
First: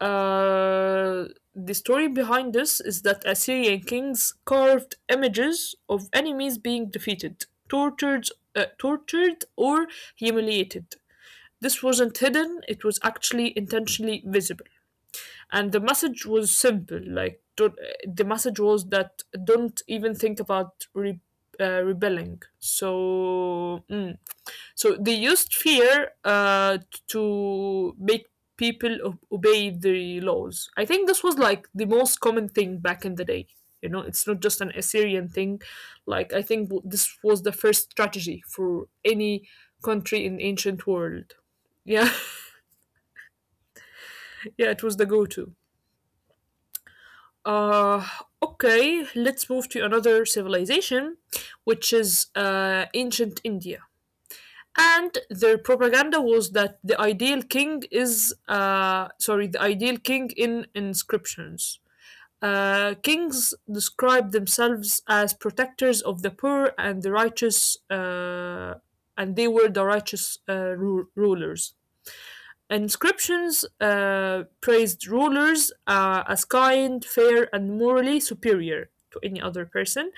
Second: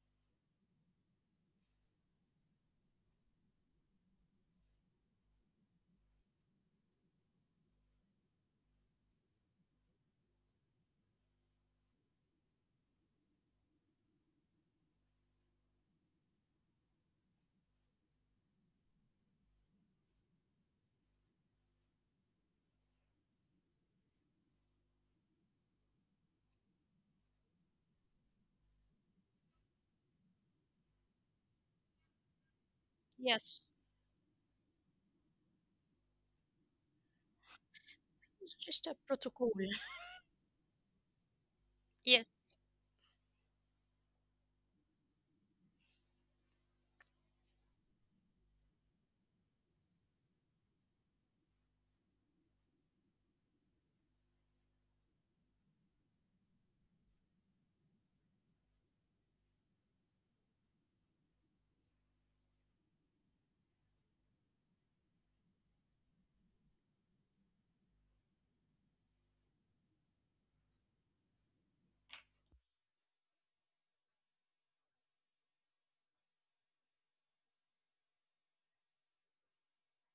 Uh, the story behind this is that Assyrian kings carved images of enemies being defeated, tortured, or humiliated. This wasn't hidden; it was actually intentionally visible, and the message was simple. Like don't, the message was that don't even think about rebelling. So. So they used fear to make people obey the laws. I think this was like the most common thing back in the day.
Yes,
You know, it's not just an Assyrian thing. Like I think this was the first strategy
it's
for
just a
any
protocol. (laughs)
country in ancient world. Yeah,
Yes,
(laughs) yeah, it was the go-to. Uh, okay, let's move to another civilization, which is ancient India, and their propaganda was that the ideal king in inscriptions, kings describe themselves as protectors of the poor and the righteous, and they were the righteous rulers. Inscriptions praised rulers as kind, fair, and morally superior to any other person,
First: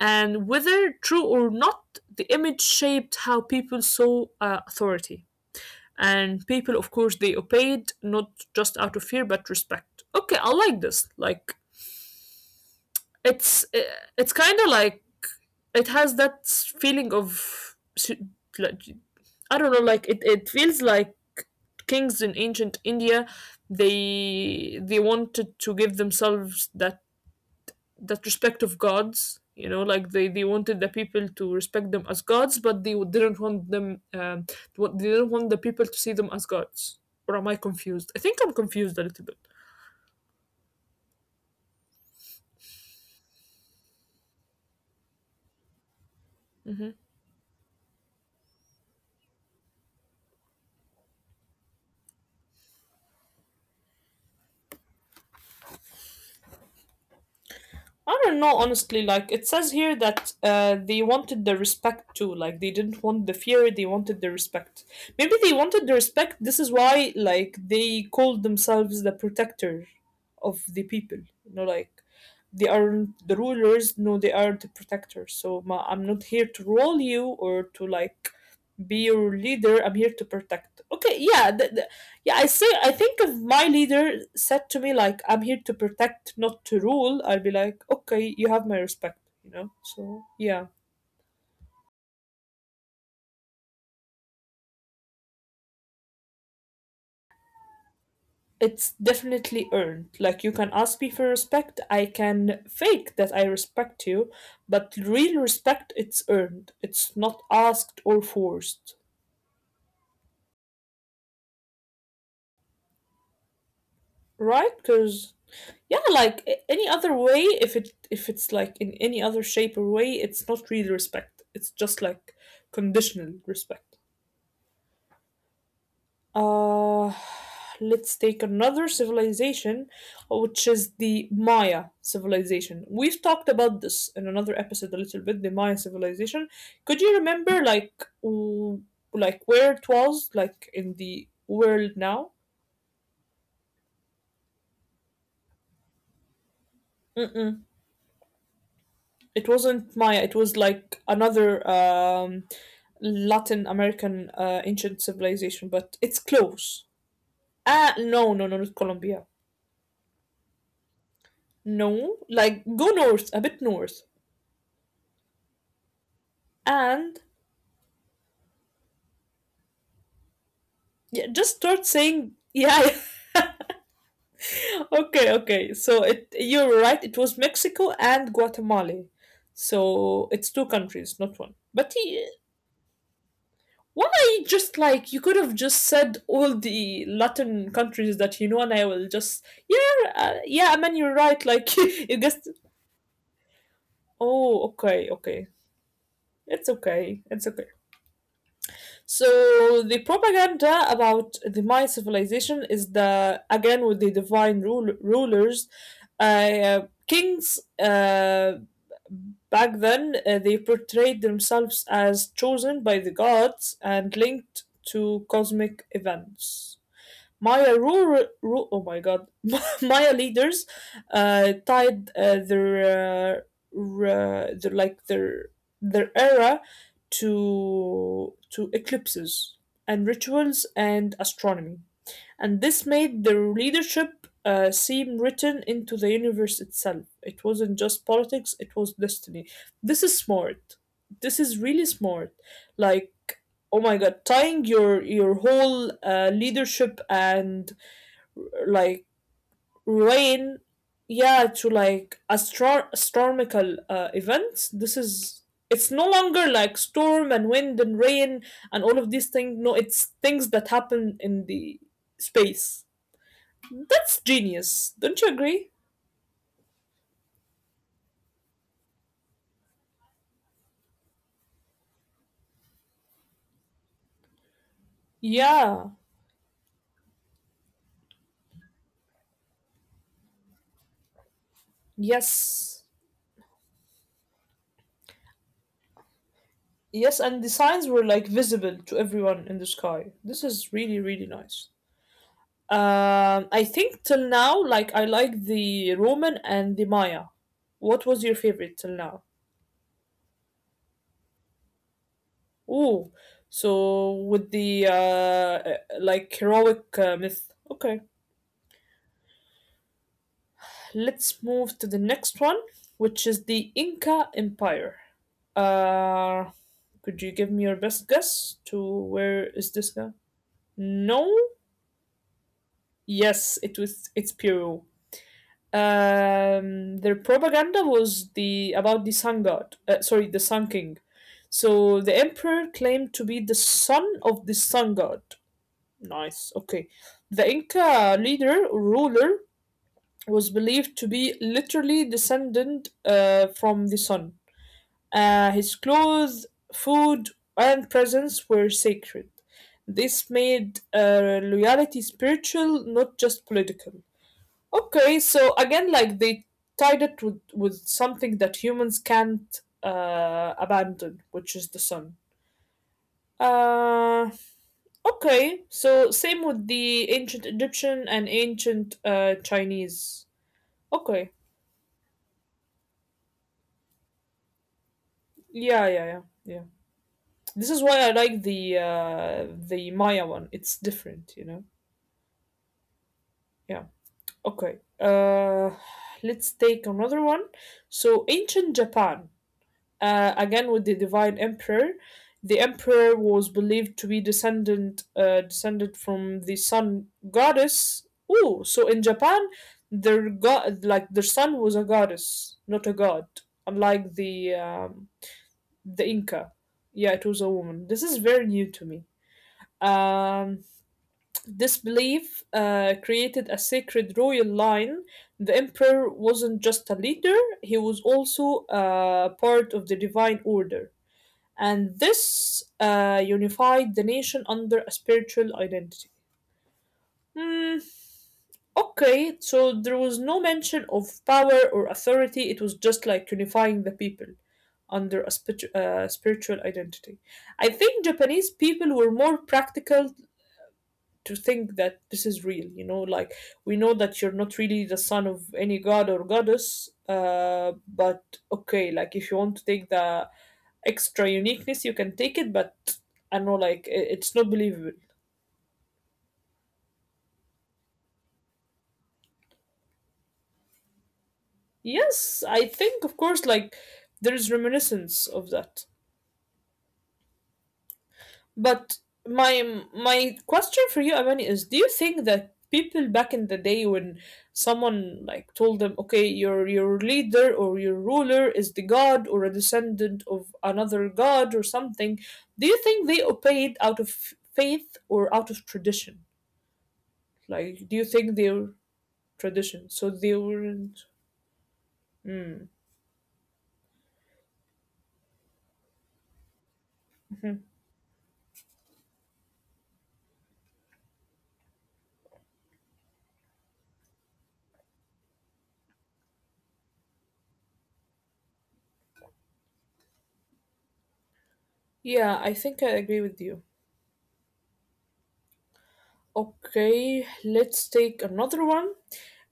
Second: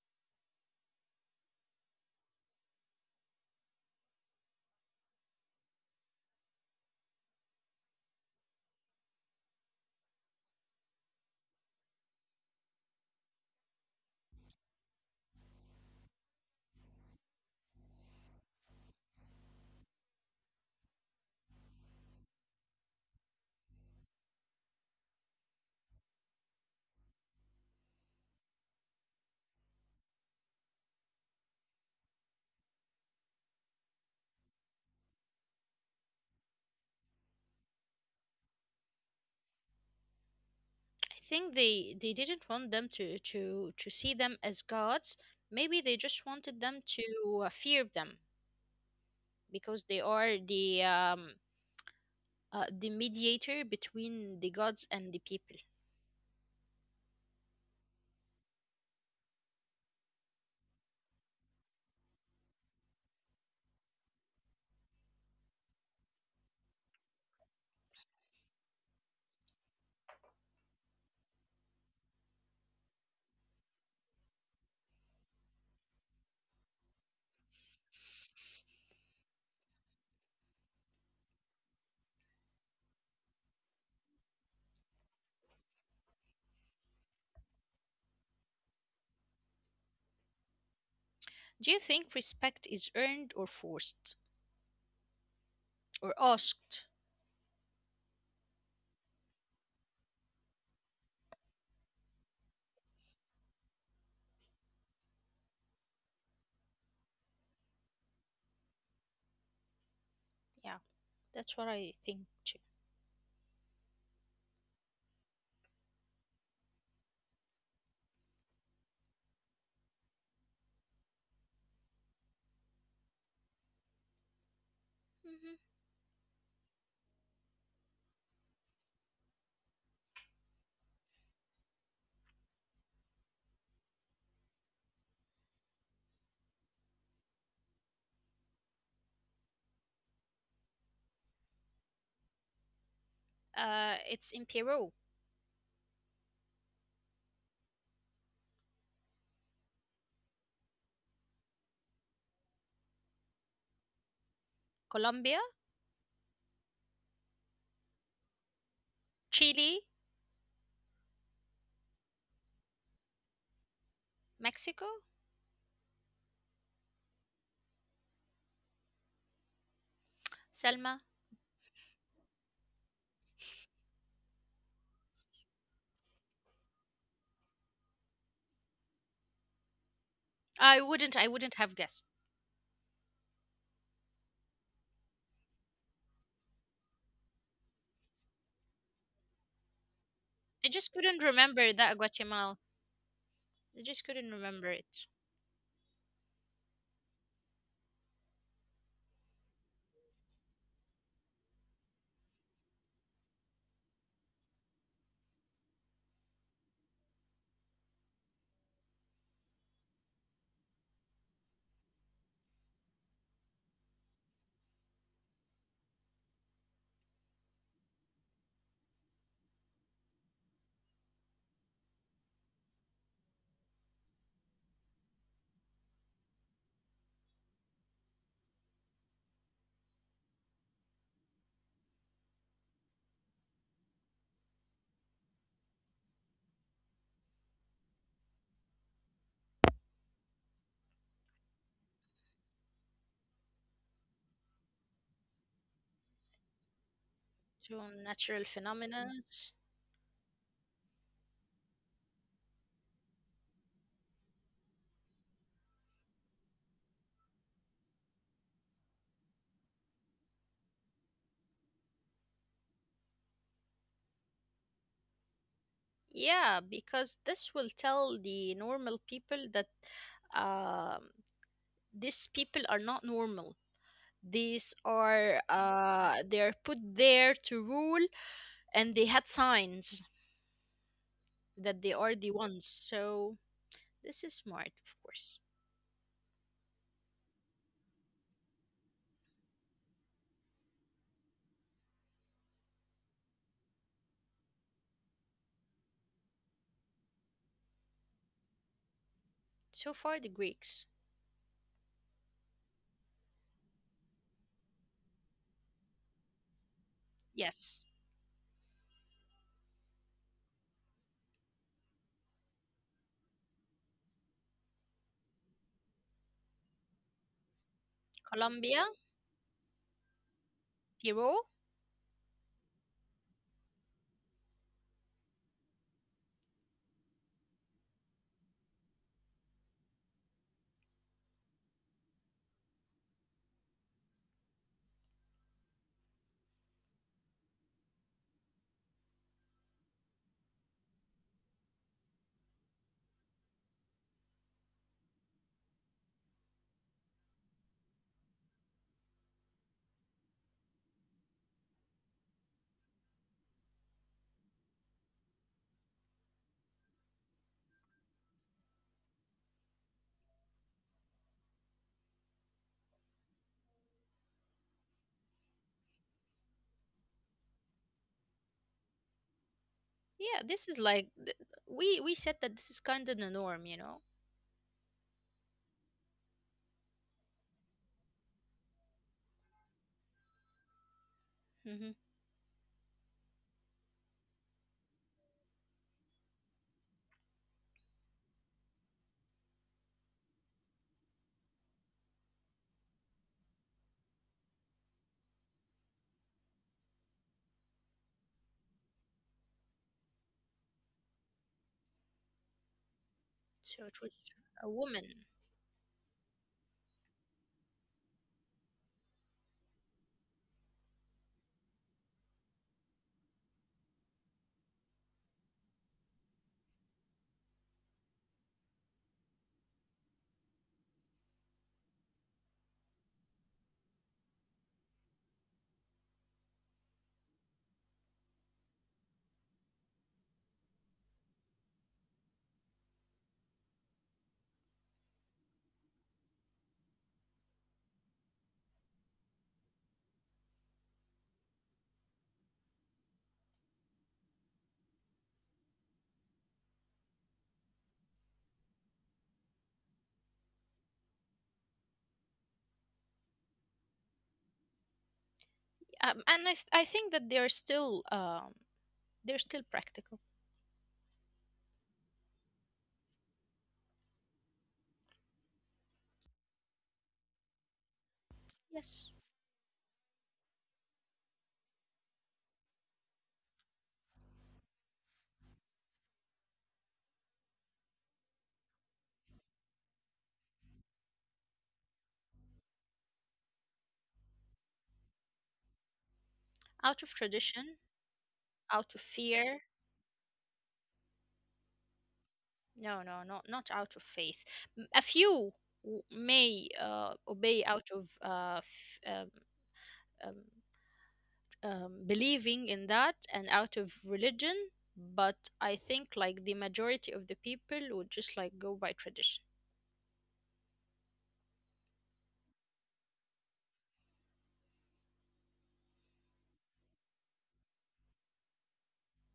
and whether true or not, the image shaped how people saw authority, and people, of course, they obeyed not just out of fear but respect. Okay, I like this. Like it's uh, it's kind of like it has that feeling of, like, I don't know, like it feels like kings in ancient India, they wanted to give themselves that respect of gods, you know, like they wanted the people to respect them as gods, but they didn't want them, they didn't want the people to see them as gods. Or am I confused? I think I'm confused a little bit.
I think they didn't want them to see them as gods. Maybe they just wanted them to fear them because they are the mediator between the gods and the people.
I don't know, honestly. Like, it says here that they wanted the respect too. Like, they didn't want the fear, they wanted the respect. Maybe they wanted the respect. This is why, like, they called themselves the protector of the people. You know, like, they aren't the rulers. No, they are the protectors. So I'm not here to rule you or to like be your leader, I'm here to protect. Okay, yeah, yeah, I say, I think if my leader said to me, like, I'm here to protect, not to rule, I would be like, okay, you have my respect, you know. So yeah,
Do you think respect is earned or forced or asked?
it's definitely earned. Like, you can ask me for respect, I can fake that I respect you, but real respect, it's earned, it's not asked or forced.
Yeah. That's what I think too.
Right? Because yeah, like any other way, if it if it's like in any other shape or way, it's not really respect. It's just like conditional respect.
Hmm.
Uh let's take another civilization, which is the Maya civilization. We've talked about this in another episode a little bit, the Maya civilization. Could you remember like w- like where it was, like in the world now?
It's in Peru,
It wasn't Maya. It was like another Latin American ancient
Colombia,
civilization, but it's close. Ah, no, no, no, not Colombia.
Chile,
No, like go north, a bit north,
Mexico.
and
Selma,
yeah, just start saying yeah. Yeah. (laughs) Okay, okay. So it you're right. It was Mexico and Guatemala. So it's two countries,
I
not one.
wouldn't have
But
guessed.
why just like you could have just said all the Latin countries that you know, and I will just yeah, yeah,
I
I
just
mean you're
couldn't
right.
remember
Like (laughs)
that
you guessed.
Guatemala. I just couldn't
Oh,
remember it.
okay, okay. It's okay. It's okay. So the propaganda about the Maya civilization is the again with the divine rulers, uh, kings. Back then, they portrayed themselves as chosen by the gods and linked to cosmic events. Oh my god, (laughs) Maya leaders tied their, ra- their like their era to eclipses and rituals and astronomy, and this made the leadership seem written into the universe itself. It wasn't just politics, it was destiny. This is smart. This is really smart. Like, oh my god, tying your whole leadership and
So natural
like
phenomena.
reign, yeah, to like astronomical events. This is it's no longer like storm and wind and rain and all of these things. No, it's things that happen in the space. That's genius, don't you agree?
Yeah, because this will tell the normal people that um, these people are not normal. These are
Yeah,
they are put there to rule, and they had signs that they are the ones.
yes,
So this is smart, of course.
yes, and the signs were like visible to everyone in the sky. This is really, really nice. I think till now, like I like the Roman and the Maya. What was your favorite till now?
So far, the Greeks.
Ooh, so with the like heroic myth. Okay.
Yes.
Let's move to the next one, which is the Inca Empire. Uh, could you give me your best guess to where
Colombia,
is this guy? No.
Peru.
Yes, it was. It's Peru. Their propaganda was the about the sun god. Sorry, the sun king. So the emperor claimed to be the son of the sun god. Nice. Okay. The Inca leader ruler was believed to be literally descended from the sun. His clothes, food, and presence were sacred. This made loyalty spiritual, not just political. Okay, so again, like they tied it with, something that humans can't abandon, which is the sun. Uh, okay, so same with the ancient Egyptian and ancient Chinese.
Yeah, this
Okay,
is like we said that this is kind of the norm, you know.
yeah, yeah, yeah, yeah. This is why I like the Maya one. It's different, you know.
Hmm.
Yeah. Okay. Let's take another one. So, ancient Japan, again with the divine emperor, the emperor was believed to be descendant descended from the sun goddess. Oh, so in Japan, their god like their sun was a goddess, not a god, unlike
So it was a woman,
the Inca. Yeah, it was a woman. This is very new to me. Um, this belief created a sacred royal line. The emperor wasn't just a leader, he was also part of the divine order. And this unified the nation under a spiritual identity. Hmm, okay, so there was no mention of power or authority, it was just like unifying the people under a spiritual identity. I think Japanese people were more practical to think that this is real, you know, like we know that you're not really the son of any god or goddess, but okay, like if you want to take the extra uniqueness, you can take it, but I know, like it's not believable.
I think that they're still practical.
Yes, I think of course, like there is reminiscence of that. But
Yes,
my question for you, Amani, is do you think that people back in the day when someone like told them, okay, your leader or your ruler is the god or a descendant of another god or something, do you think they obeyed out of faith or out of tradition?
out of
Like, do you
tradition,
think they were
out of
tradition?
fear.
So they weren't.
No, no, not not out of faith. A few may obey out of um, believing in that and out of religion, but I think like the majority of the people would just like go by tradition.
Yeah, I think I agree with you. Okay, let's take another one.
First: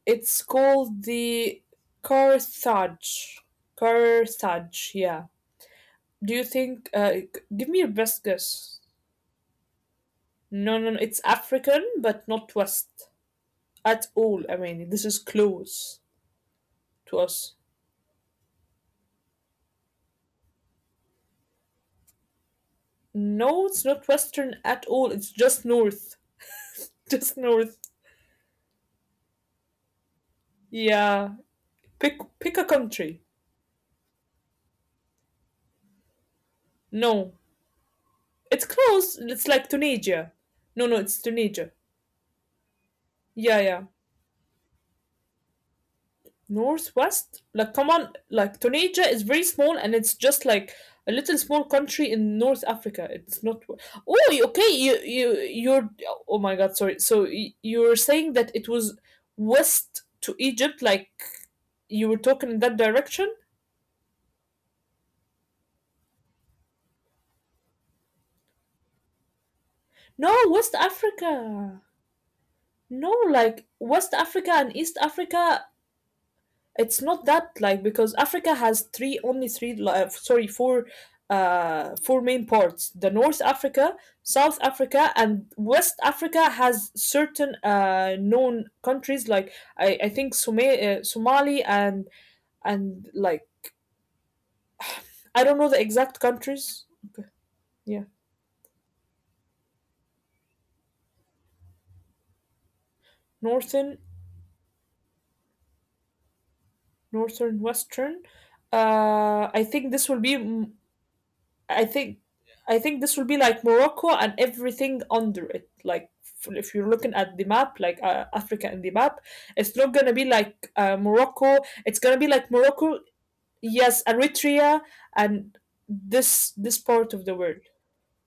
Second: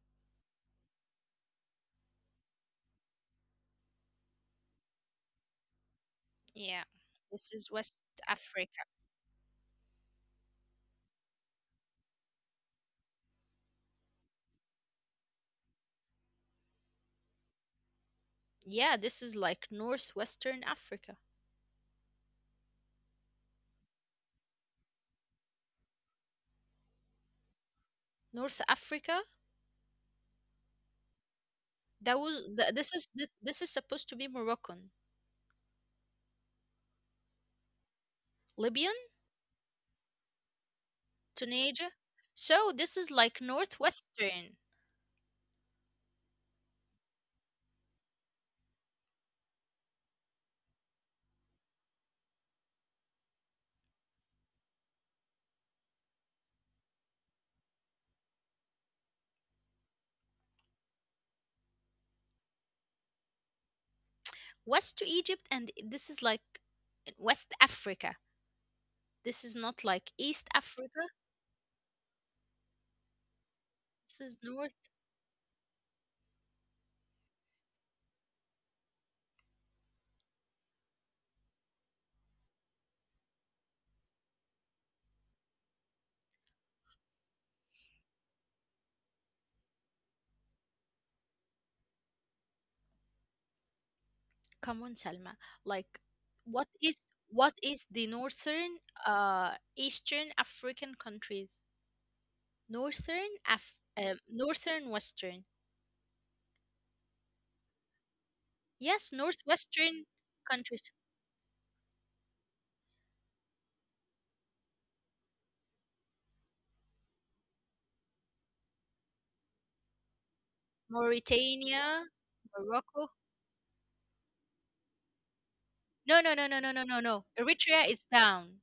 It's called the Carthage. Carthage, yeah. Do you
Yeah,
think?
this is
Give me your
West
best
Africa.
guess. No, no, no. It's African, but not West at all. I mean, this is close to us.
Yeah, this is like northwestern Africa.
No, it's not Western at all. It's just North, (laughs) just North.
North Africa.
Yeah.
That was
Pick a
th- this is
country.
th- This is supposed to be Moroccan.
No,
Libyan.
it's close. It's like Tunisia. No, no, it's
Tunisia.
Tunisia.
So this is like
Yeah, yeah.
northwestern.
Northwest? Like, come on, like Tunisia is very small and it's just like a little small country in North Africa. It's not. Oh, okay. You're. Oh my God, sorry. So you're saying that it was west to Egypt, like you were talking in that direction?
West to Egypt, and this is like West Africa. This is not like East
No, West
Africa.
Africa. No, like
This
West
is
Africa
north.
and East Africa. It's not that like because Africa has three only three li- sorry four four main parts, the North Africa, South Africa, and West Africa has certain known countries like I think Somali and like
Come on, Salma.
I don't know the
Like,
exact
what is
countries. Okay,
what is the
yeah,
northern, uh, Eastern African countries?
northern,
Northern Western.
western.
Yes,
I
northwestern
think this will be
countries.
I think this will be like Morocco and everything under it. Like if you're looking at the map, like Africa in the map, it's not gonna be like Morocco.
Mauritania,
It's gonna be like
Morocco.
Morocco, yes, Eritrea, and
No, no, no, no, no, no,
this
no,
this
no.
part of the
Eritrea
world.
is down.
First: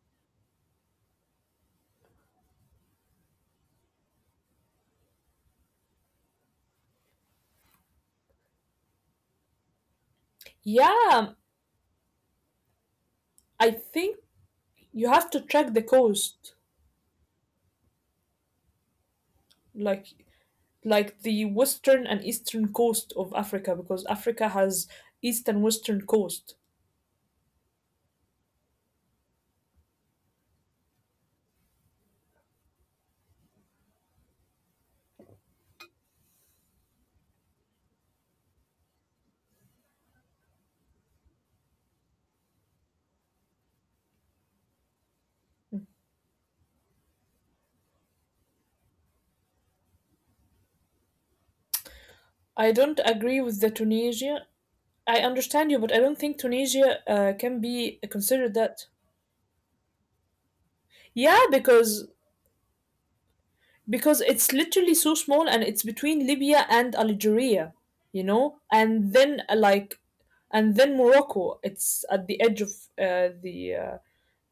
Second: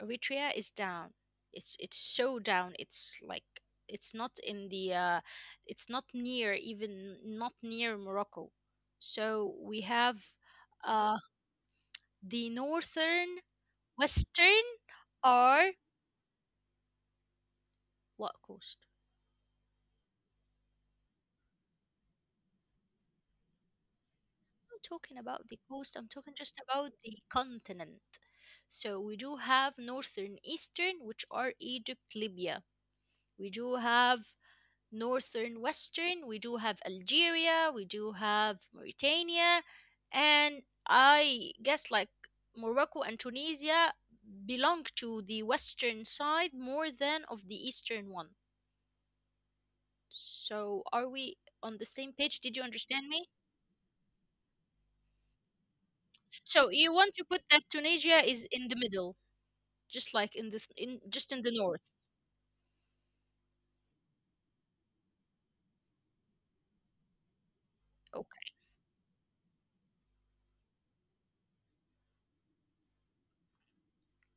Eritrea is down. It's so down. It's like it's not in the it's not near even not near Morocco. So we have. Uh,
Yeah,
the northern,
I think
western,
you have to
or
track the coast,
what coast?
like like the western and eastern coast of Africa, because Africa
I'm
has
not talking
east
about
and
the
western
coast, I'm talking
coast.
just about the continent. So we do have northern, eastern, which are Egypt, Libya. We do have northern, western, we do have Algeria, we do have Mauritania, and I guess like Morocco and Tunisia belong to the western side more than of the eastern one. So are we on the same page? Did you
I don't
understand me?
agree with the Tunisia. I understand you, but I don't think
So you
Tunisia
want to put
can
that
be
Tunisia
considered
is in the
that.
middle, just like in the th- in just
Yeah,
in the north.
because it's literally so small and it's between Libya and Algeria, you know,
Okay,
and then and then Morocco. It's at the edge of uh, the. Uh,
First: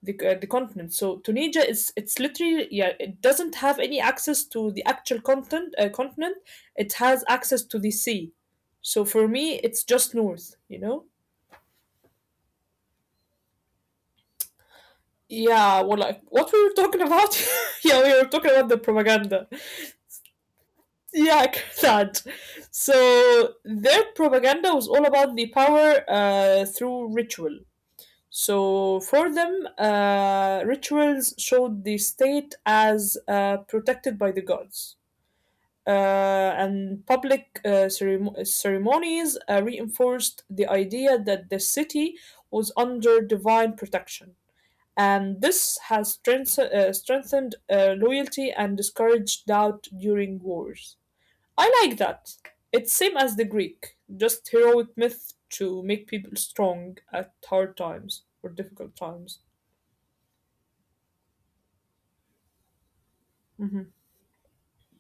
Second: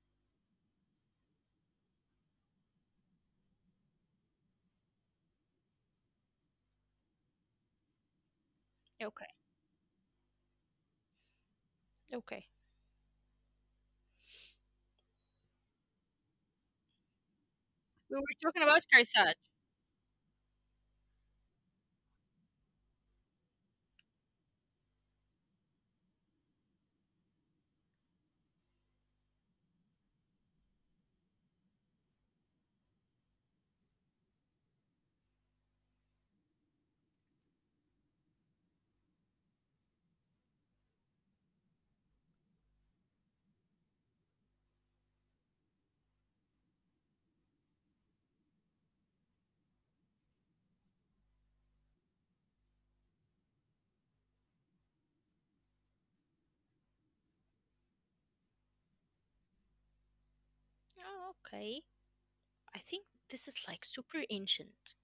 the continent. So Tunisia is, it's literally, yeah, it doesn't have any access to the actual continent. It has access to the sea, so for
okay,
me it's just north, you know.
okay.
Yeah, well, like what we were talking about? (laughs) Yeah, we
We were
were talking
talking
about the
about Karsad.
propaganda. Yeah, (laughs) that. So their propaganda was all about the power through ritual. So for them, rituals showed the state as protected by the gods, uh, and public ceremonies reinforced the idea that the city was under divine protection, and this has strengthened loyalty and discouraged doubt during wars. I like that. It's same as the Greek, just heroic myth to make people strong at hard times or difficult times.
Oh, okay. I think this is like
Mhm.
super ancient.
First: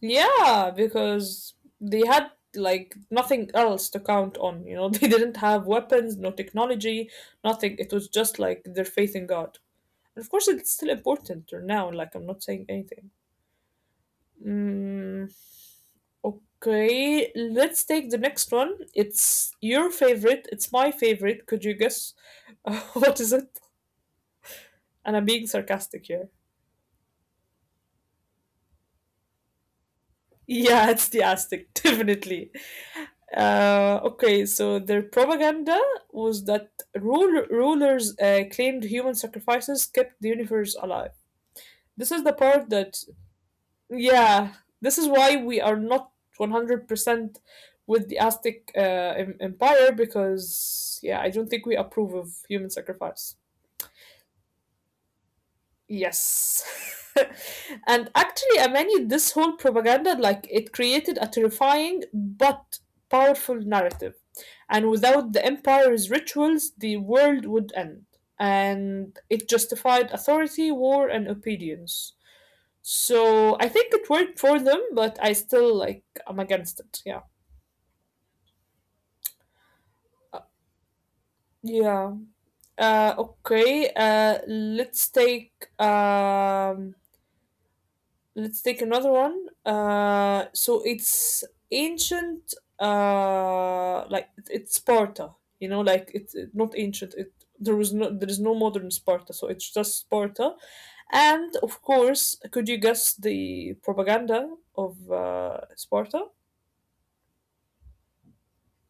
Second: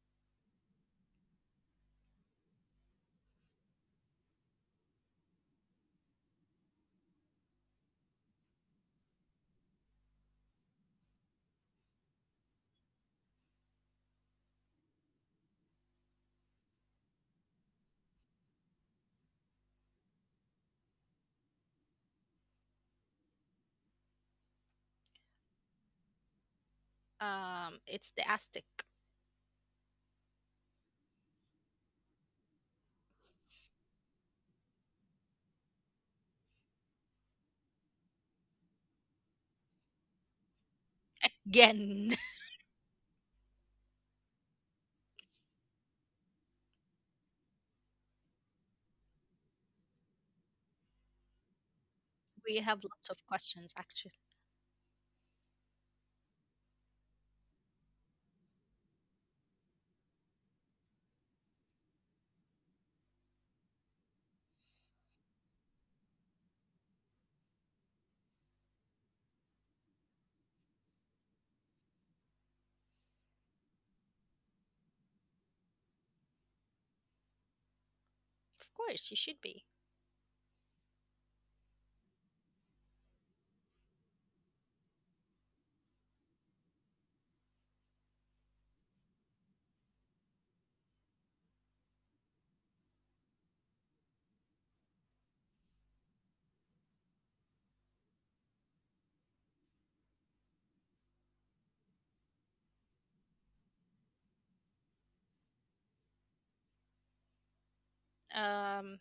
Yeah, because they had like nothing else to count on. You know, (laughs) they didn't have weapons, no technology, nothing. It was just like their faith in God. And of course, it's still important till now. Like, I'm not saying anything. Mm. Okay, let's take the next one. It's your favorite. It's my favorite. Could you guess (laughs) what is it? And I'm being sarcastic here.
It's the Aztec.
Yeah, it's the Aztec, (laughs) definitely. Okay, so their propaganda was that rulers claimed human sacrifices kept the universe alive. This
Again,
is the part that, yeah, this is why we are not 100% with the Aztec empire because, yeah, I don't think we approve of
(laughs) we
human
have lots of
sacrifice.
questions actually.
Yes. (laughs) And actually, Amani, this whole propaganda, like, it created a terrifying but powerful narrative. And without the empire's rituals, the world would end. And it justified authority, war, and obedience. So I think it worked for them, but I still, like, I'm against it. Yeah.
Of course, you should be.
Uh, Yeah. Okay, um, let's take another one. So it's ancient. Like, it's Sparta. You know, like, it's not ancient. It There was no, there is no modern Sparta, so it's just Sparta. And of course, could you guess the propaganda of Sparta?
Um,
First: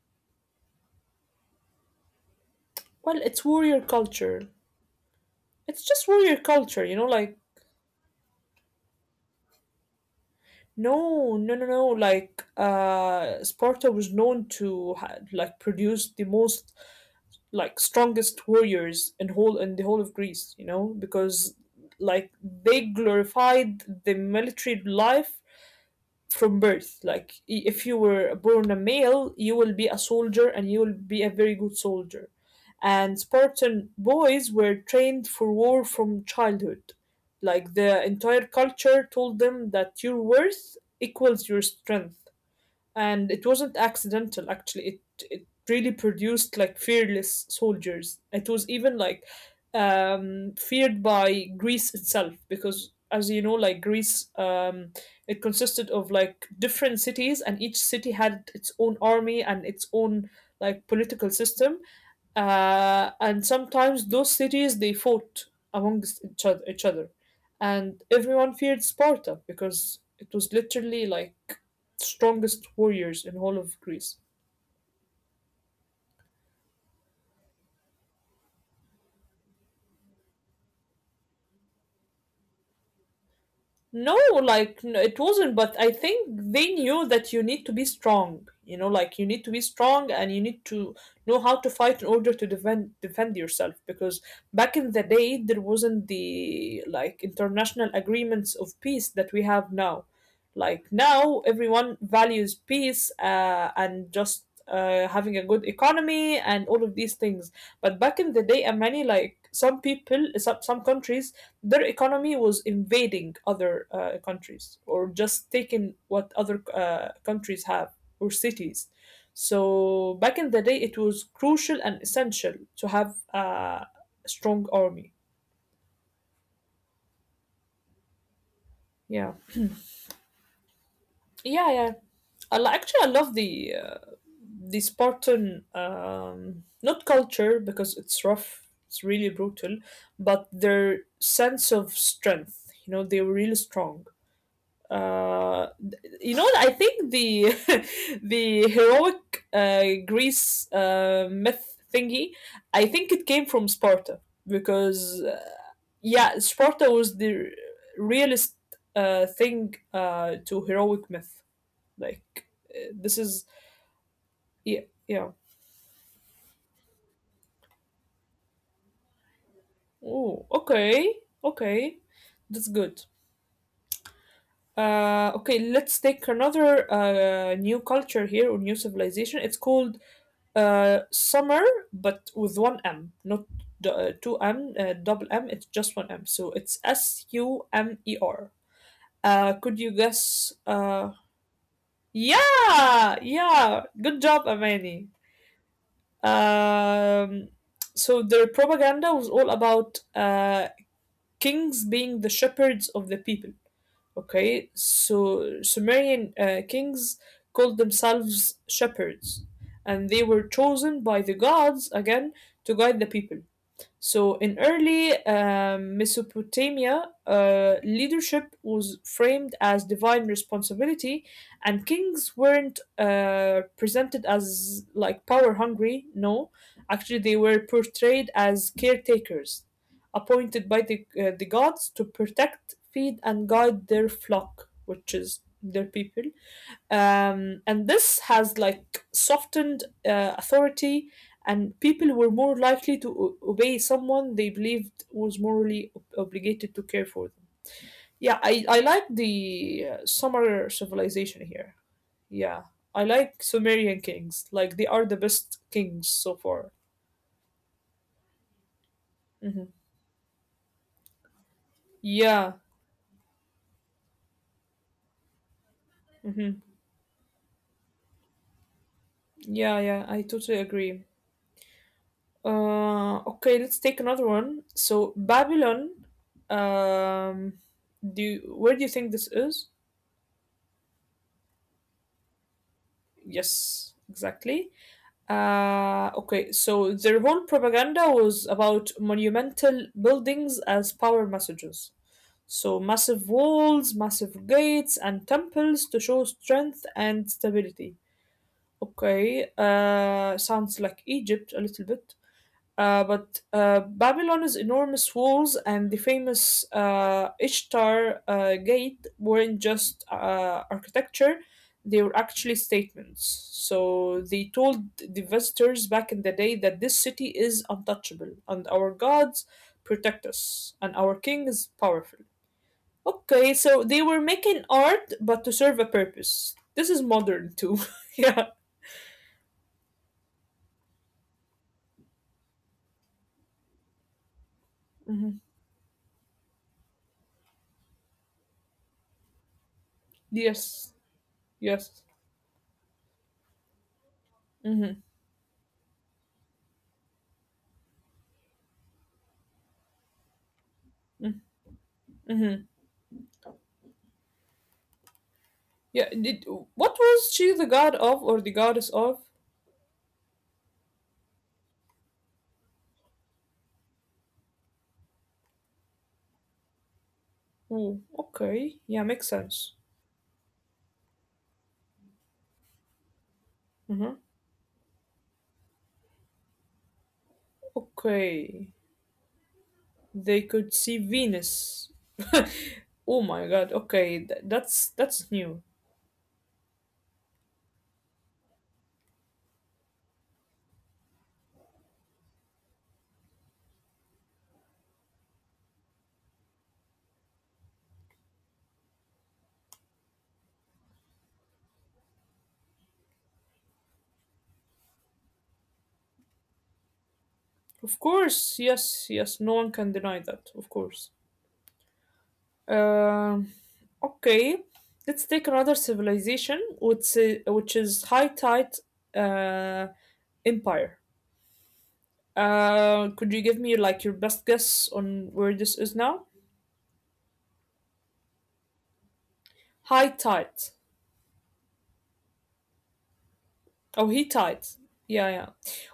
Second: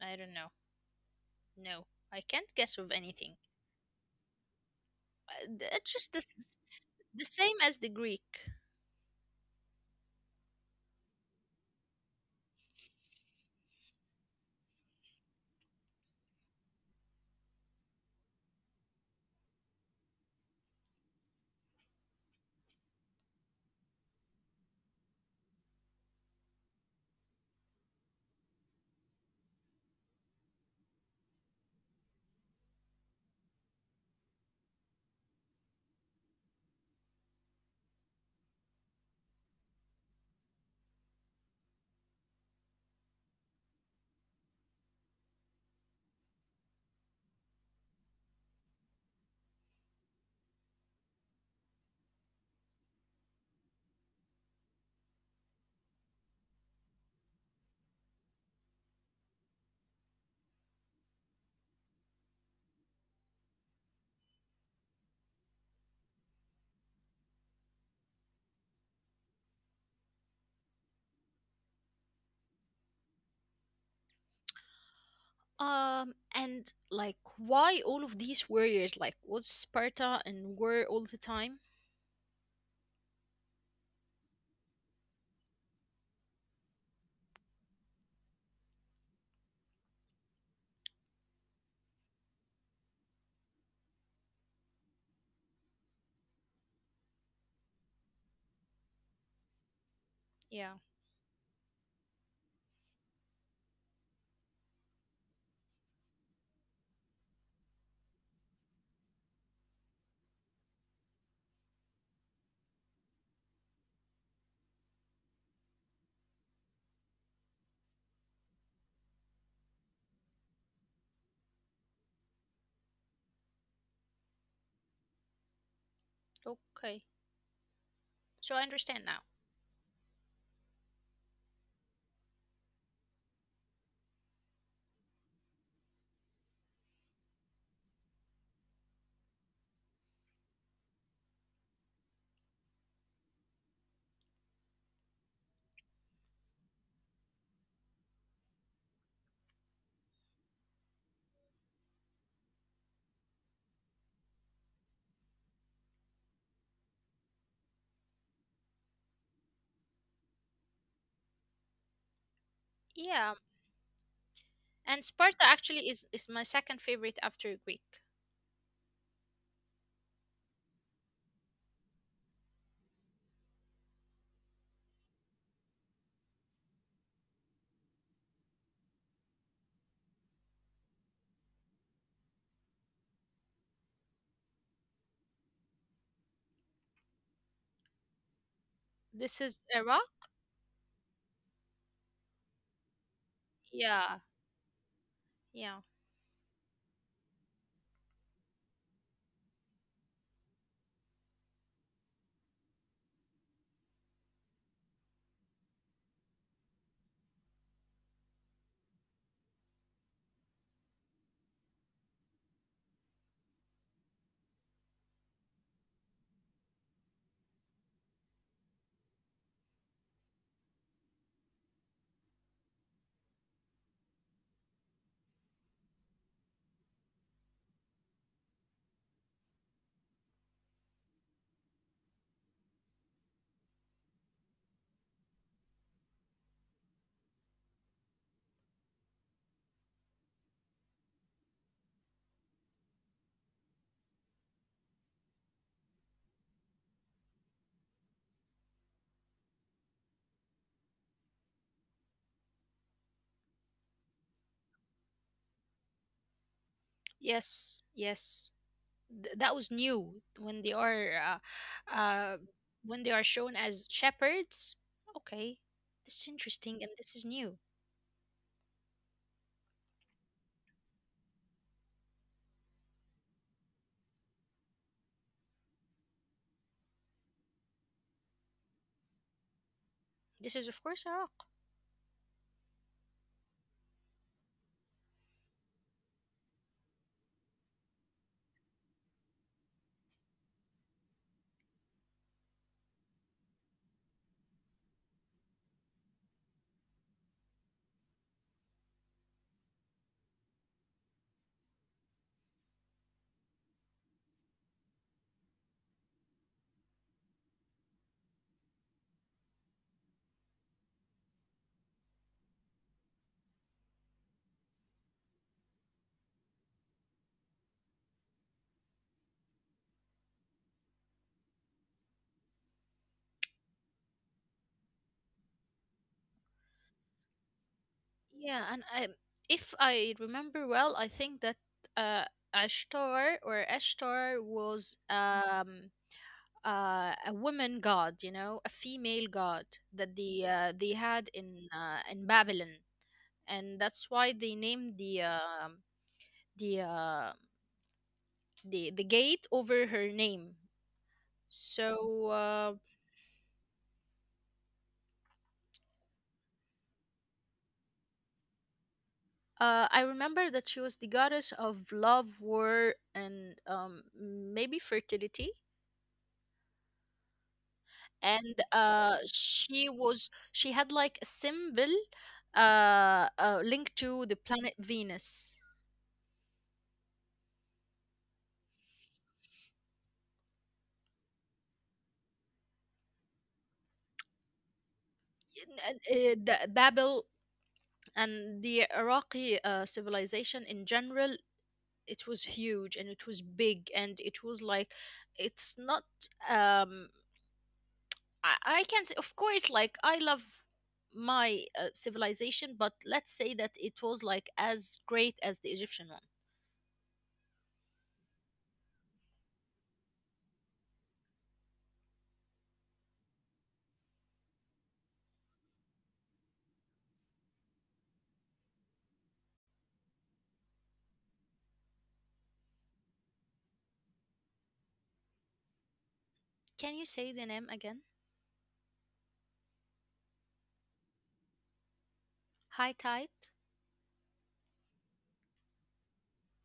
I don't know. No, I can't guess of
Well,
anything.
it's warrior culture. It's
It's
just
just
warrior culture, you know,
the
like,
same as the Greek.
no, no, no, no. Like, Sparta was known to like produce the most, like, strongest warriors in whole in the whole of Greece, you know, because, like, they glorified the military life from birth. Like, if you were born a male, you will be a soldier and you will be a very good soldier. And Spartan boys were trained for war from childhood. Like, the entire culture told them that your worth equals your strength, and it wasn't accidental. Actually, it really produced like fearless soldiers. It was even like feared by Greece itself, because as you know, like, Greece it consisted of like different cities, and each city had its own army and its own like political system, and sometimes those cities they fought amongst each other, and everyone feared Sparta because it was literally like strongest warriors in all of Greece.
And like, why all of these warriors? Like, was Sparta in war all the time?
No, like, no, it wasn't, but I think they knew that you need to be strong. You know, like, you need to be strong and you need to know how to fight in order to defend yourself, because back in the day there wasn't the like international agreements of peace that we have now.
Yeah,
Like, now everyone values peace and just having a good economy and all of these things. But back in the day, and many, like, some people, some countries, their economy was invading other countries, or just taking what other countries have, or cities. So back in the day, it was crucial and essential to have a strong army.
okay. So I understand now.
Yeah, yeah, yeah. Actually, I love the Spartan not culture, because it's rough, it's really brutal, but their sense of strength. You know, they were really strong. uh you know, I think the (laughs) the heroic Greece myth thingy, I think it came from Sparta, because yeah, Sparta was the realist thing to heroic myth, like, this
Yeah,
is, yeah,
and
yeah,
Sparta actually is my second favorite after Greek.
oh okay, okay, that's good. Okay, let's take another new culture here or new civilization. It's called summer, but with one M, not two M, double M. It's just one M. So it's Sumer.
This is
Could you
era.
guess? Yeah, yeah.
Yeah,
Good job, Amani.
yeah,
Um, so their propaganda was all about kings being the shepherds of the people. Okay, so Sumerian kings called themselves shepherds, and they were chosen by the gods again to guide the people. So, in early Mesopotamia, leadership was framed as divine responsibility, and kings weren't presented as like power hungry. No, actually, they were portrayed as caretakers, appointed by the gods to protect, feed, and guide their flock, which is their people. And this has like softened authority, and people were more likely to obey someone they believed was morally obligated to care for them. Yeah, I like the Sumer civilization here. Yeah, I like Sumerian kings. Like, they are the best kings so far.
yes, yes. That was new
Hmm.
uh, uh, when they are
Yeah.
shown as shepherds. Okay, this is interesting and this is
Hmm.
new.
Yeah, yeah, I totally agree. Okay, let's take another one. So Babylon, um, do you, where do you think this is?
This is of course Iraq.
Yes, exactly. Okay, so their whole propaganda was about monumental buildings as power messages. So massive walls, massive gates, and temples to show strength and stability. Okay, sounds like Egypt a little bit. But Babylon's enormous walls and the famous Ishtar Gate weren't just architecture, they were actually statements. So they told the visitors back in the day that this city is untouchable and our gods protect us and our king is powerful. Okay, so they were making art but to serve a purpose. This is modern too.
Yeah,
(laughs)
and
Yeah.
I, if I remember well, I think that uh, Ashtar or Ashtar was
Mhm.
a woman god, you know, a female god that they had
Yes.
in in
Yes.
Babylon, and that's why they named
Mm-hmm.
the uh, the the gate over her name. So
Mm-hmm. Yeah, did, what was she the god of, or the goddess of?
I remember that she was the goddess of love, war, and maybe fertility and
Ooh, okay. Yeah,
she
makes
was
sense.
she had like a symbol linked to the planet
Hmm.
Venus.
Okay. They could see Venus. (laughs) Oh my god. Okay, that's
N-
that's new.
the Babel and the Iraqi civilization in general, it was huge and it was big and it was like it's not um I, can say of course like I love my civilization, but let's say that it was like as great as the Egyptian one.
Of course. Yes, yes. No one can deny that. Of course. Um okay. Let's take another civilization, which is high tide uh empire. Could you give me like your best guess on where this is now?
Can you say the name again?
High tides.
Hittite.
Oh, he tides. Yeah, yeah.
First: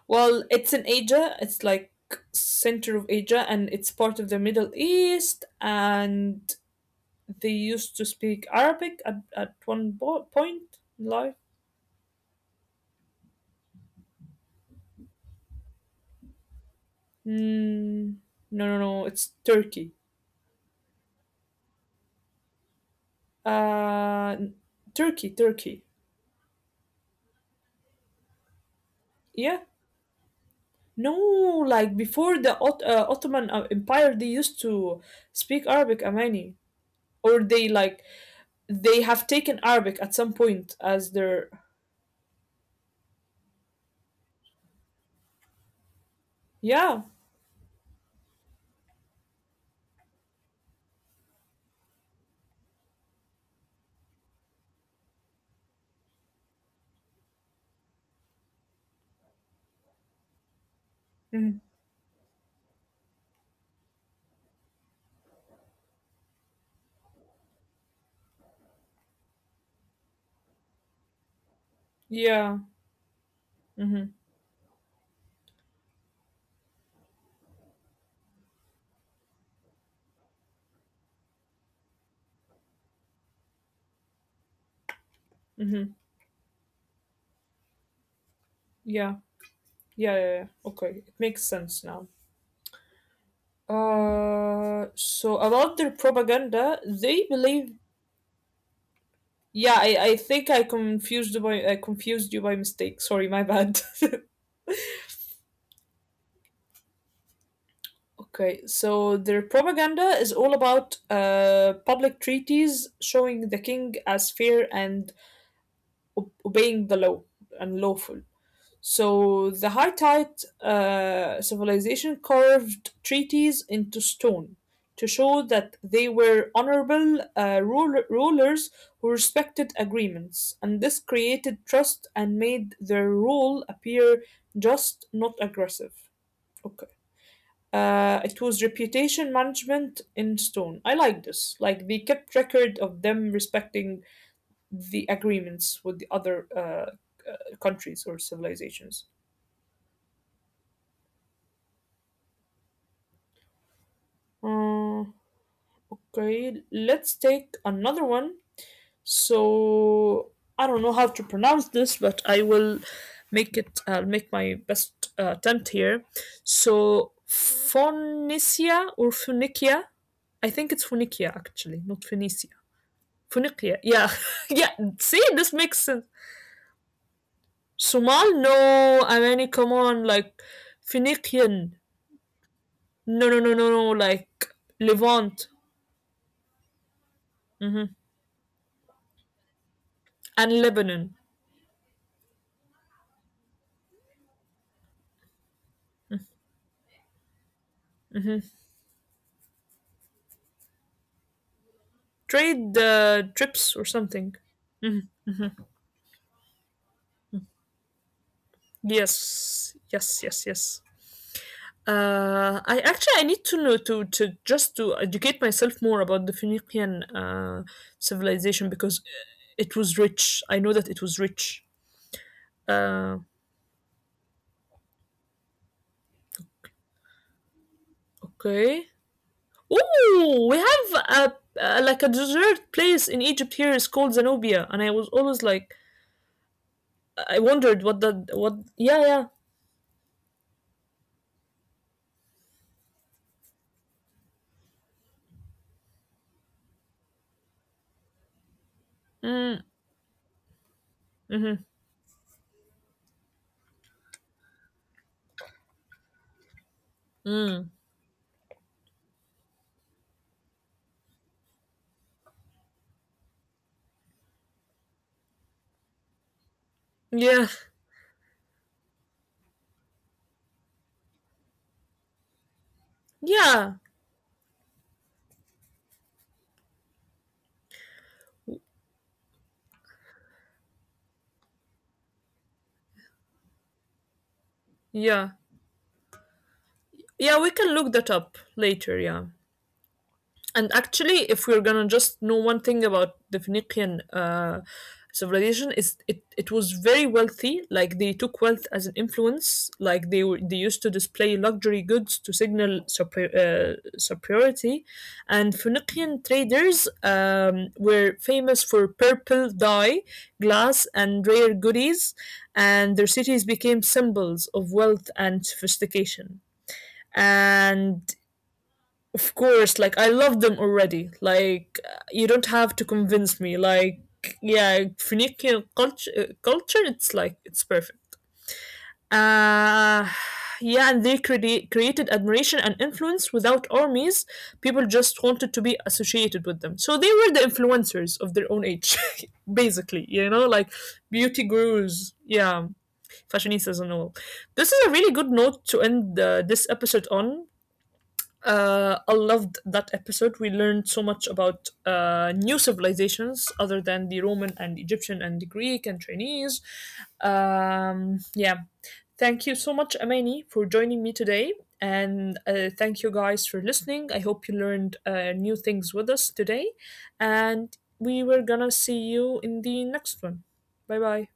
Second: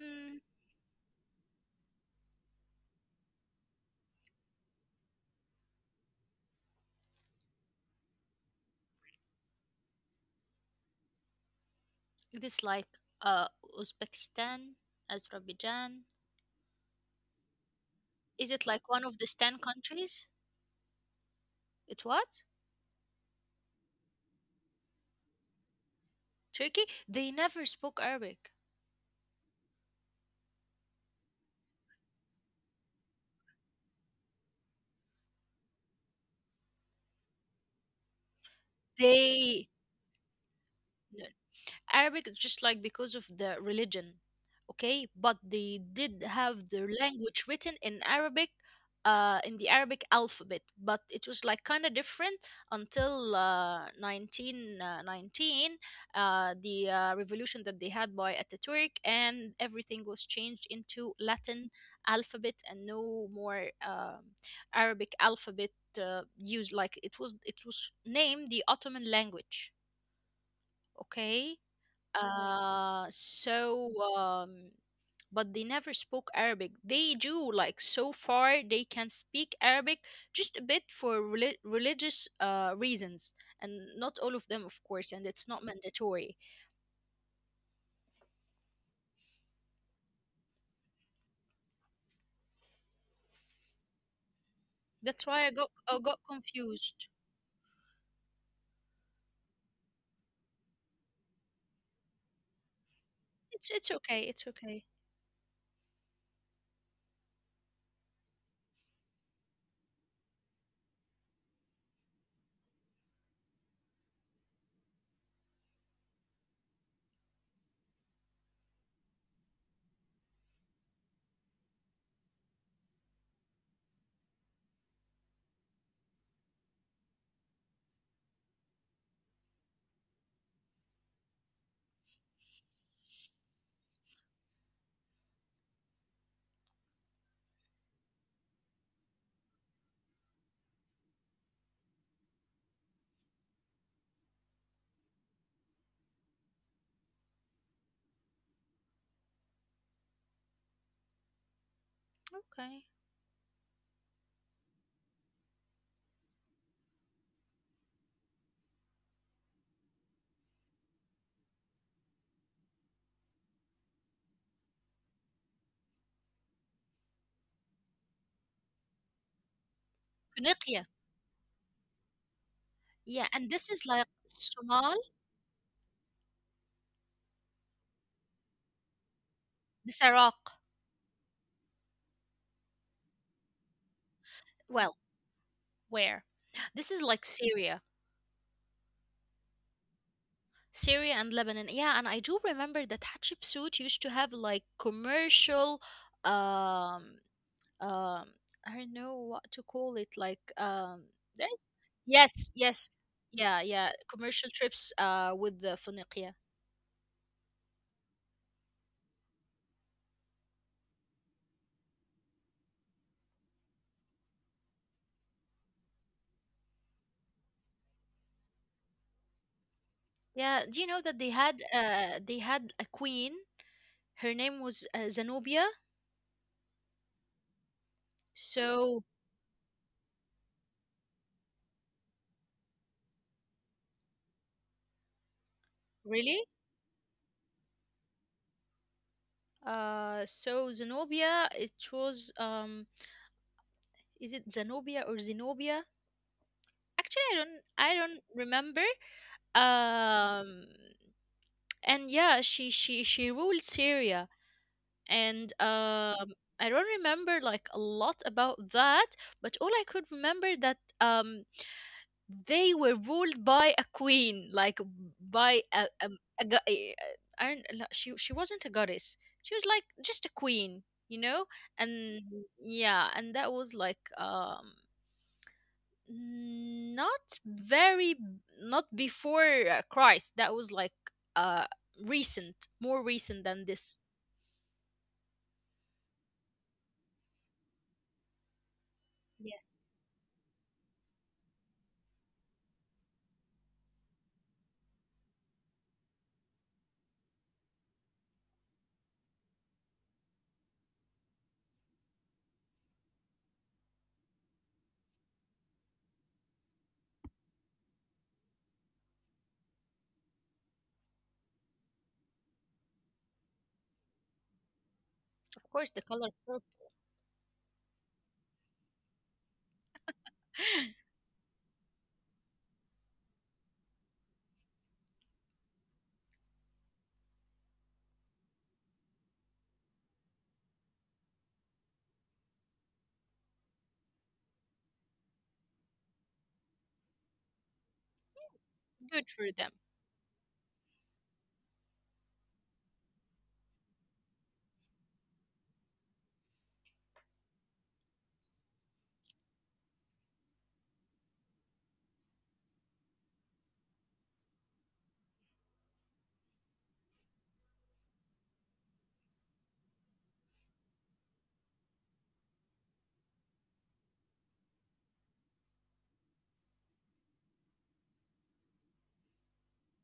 Well, it's in Asia. It's like center of Asia, and it's part of the Middle East. And they used to speak Arabic at one point in life.
It is like uh, Uzbekistan, Azerbaijan.
Mm,
Is
no,
it
no,
like
no.
one of
It's
these 10
Turkey.
countries? It's what?
Uh, Turkey, Turkey.
Turkey? They never spoke Arabic.
Yeah. No, like, before the Ottoman Empire, they used to speak Arabic, Amani, or they, like, they have taken
They.
Arabic at some point as
No,
their,
Arabic is just like because of the religion, okay? But they did have
yeah,
their language written in Arabic, in the Arabic alphabet, but it was like kind of different until 1919, the revolution that they had by Ataturk, and everything was changed into
mhm,
Latin alphabet and no more Arabic alphabet used. Like it was named the Ottoman language, okay?
yeah,
Uh, so
hmm,
um, but they never spoke Arabic. They do, like, so far they can speak Arabic just a bit for religious reasons, and not all of them, of course, and it's not
hmm,
mandatory.
yeah, yeah, yeah, yeah, okay, it makes sense now. So
That's why
about their
I got
propaganda, they
confused.
believe, yeah, I think I confused you by, I confused you by mistake, sorry, my bad.
It's okay. It's okay.
(laughs) Okay, so their propaganda is all about public treaties showing the king as fair and obeying the law and lawful. So the Hittite civilization carved treaties into stone to show that they were honorable rulers who respected agreements, and this created trust and made their rule appear just, not aggressive. Okay. It was reputation management in stone. I like this. Like, they kept record of them respecting the agreements with the other countries or civilizations.
Okay.
Uh, Okay, let's take another one. So I don't know how to pronounce this, but I will make it. I'll make my best attempt here. So Phoenicia or Phoenicia? I think it's
Finiqia.
Phoenicia actually, not Phoenicia.
Yeah, and
Phoenicia,
this
yeah,
is like
(laughs) yeah. See,
Somal,
this makes sense. Somal? No, I mean, come on,
this
like,
Iraq.
Phoenician. No, no, no, no, no, like,
Well,
Levant.
where? This is like
Hmm.
Syria.
And Lebanon.
Syria and Lebanon. Yeah, and I do remember that Hatshepsut used to have like commercial um
Hmm.
um I don't know what to call it, like eh?
Trade
Yes,
trips or
yes.
something.
Yeah, yeah,
Mhm, mhm.
commercial trips with the Phoenicia.
Yes, yes, yes, yes. I actually, I need to know, to just to educate myself more about the Phoenician civilization, because it was rich. I know that it was rich.
Yeah, do you know that
Uh,
they had a queen. Her name was Zenobia.
okay.
So
Oh, we have a, a like a dessert place in Egypt here is called Zenobia, and I was always like, I
really?
wondered what that, what, yeah, yeah.
So Zenobia, it was is it Zenobia or Zenobia? Actually, I don't
Mm,
remember.
mm-hmm.
um and yeah, she ruled Syria and
Mm.
I don't remember like a lot about that, but all I could remember that they were ruled by a queen, like by a,
Yeah.
um, a, gu- a, a I don't, No, she wasn't a goddess, she was like just a queen, you know. And
Yeah.
yeah, and that was like mm, not very, not before Christ. That was like uh recent, more recent than
Yeah.
this.
Yeah, we can look that up later, yeah. And
Yes,
actually, if we're gonna just know one thing about the Phoenician civilization, is it, it was very wealthy. Like, they took wealth as an influence. Like, they were, they used to display luxury goods to signal superiority. And Phoenician traders were famous for purple dye, glass, and rare goodies. And their cities became symbols of wealth and sophistication,
of course, the color
and
purple.
of course, like, I love them already. Like, you don't
(laughs)
have to convince me. Like, yeah, culture, it's like, it's perfect. Uh yeah, and created admiration and influence without armies. People just wanted to be associated with them. So they were the influencers of their own age, (laughs) basically, you know,
Good
like,
for them.
beauty gurus, yeah, fashionistas and all. This is a really good note to end this episode on. I loved that episode. We learned so much about new civilizations other than the Roman and Egyptian and the Greek and Chinese. Yeah. Thank you so much, Amani, for joining me today. And thank you guys for listening. I hope you learned new things with us today. And we were gonna see you in the next one. Bye bye.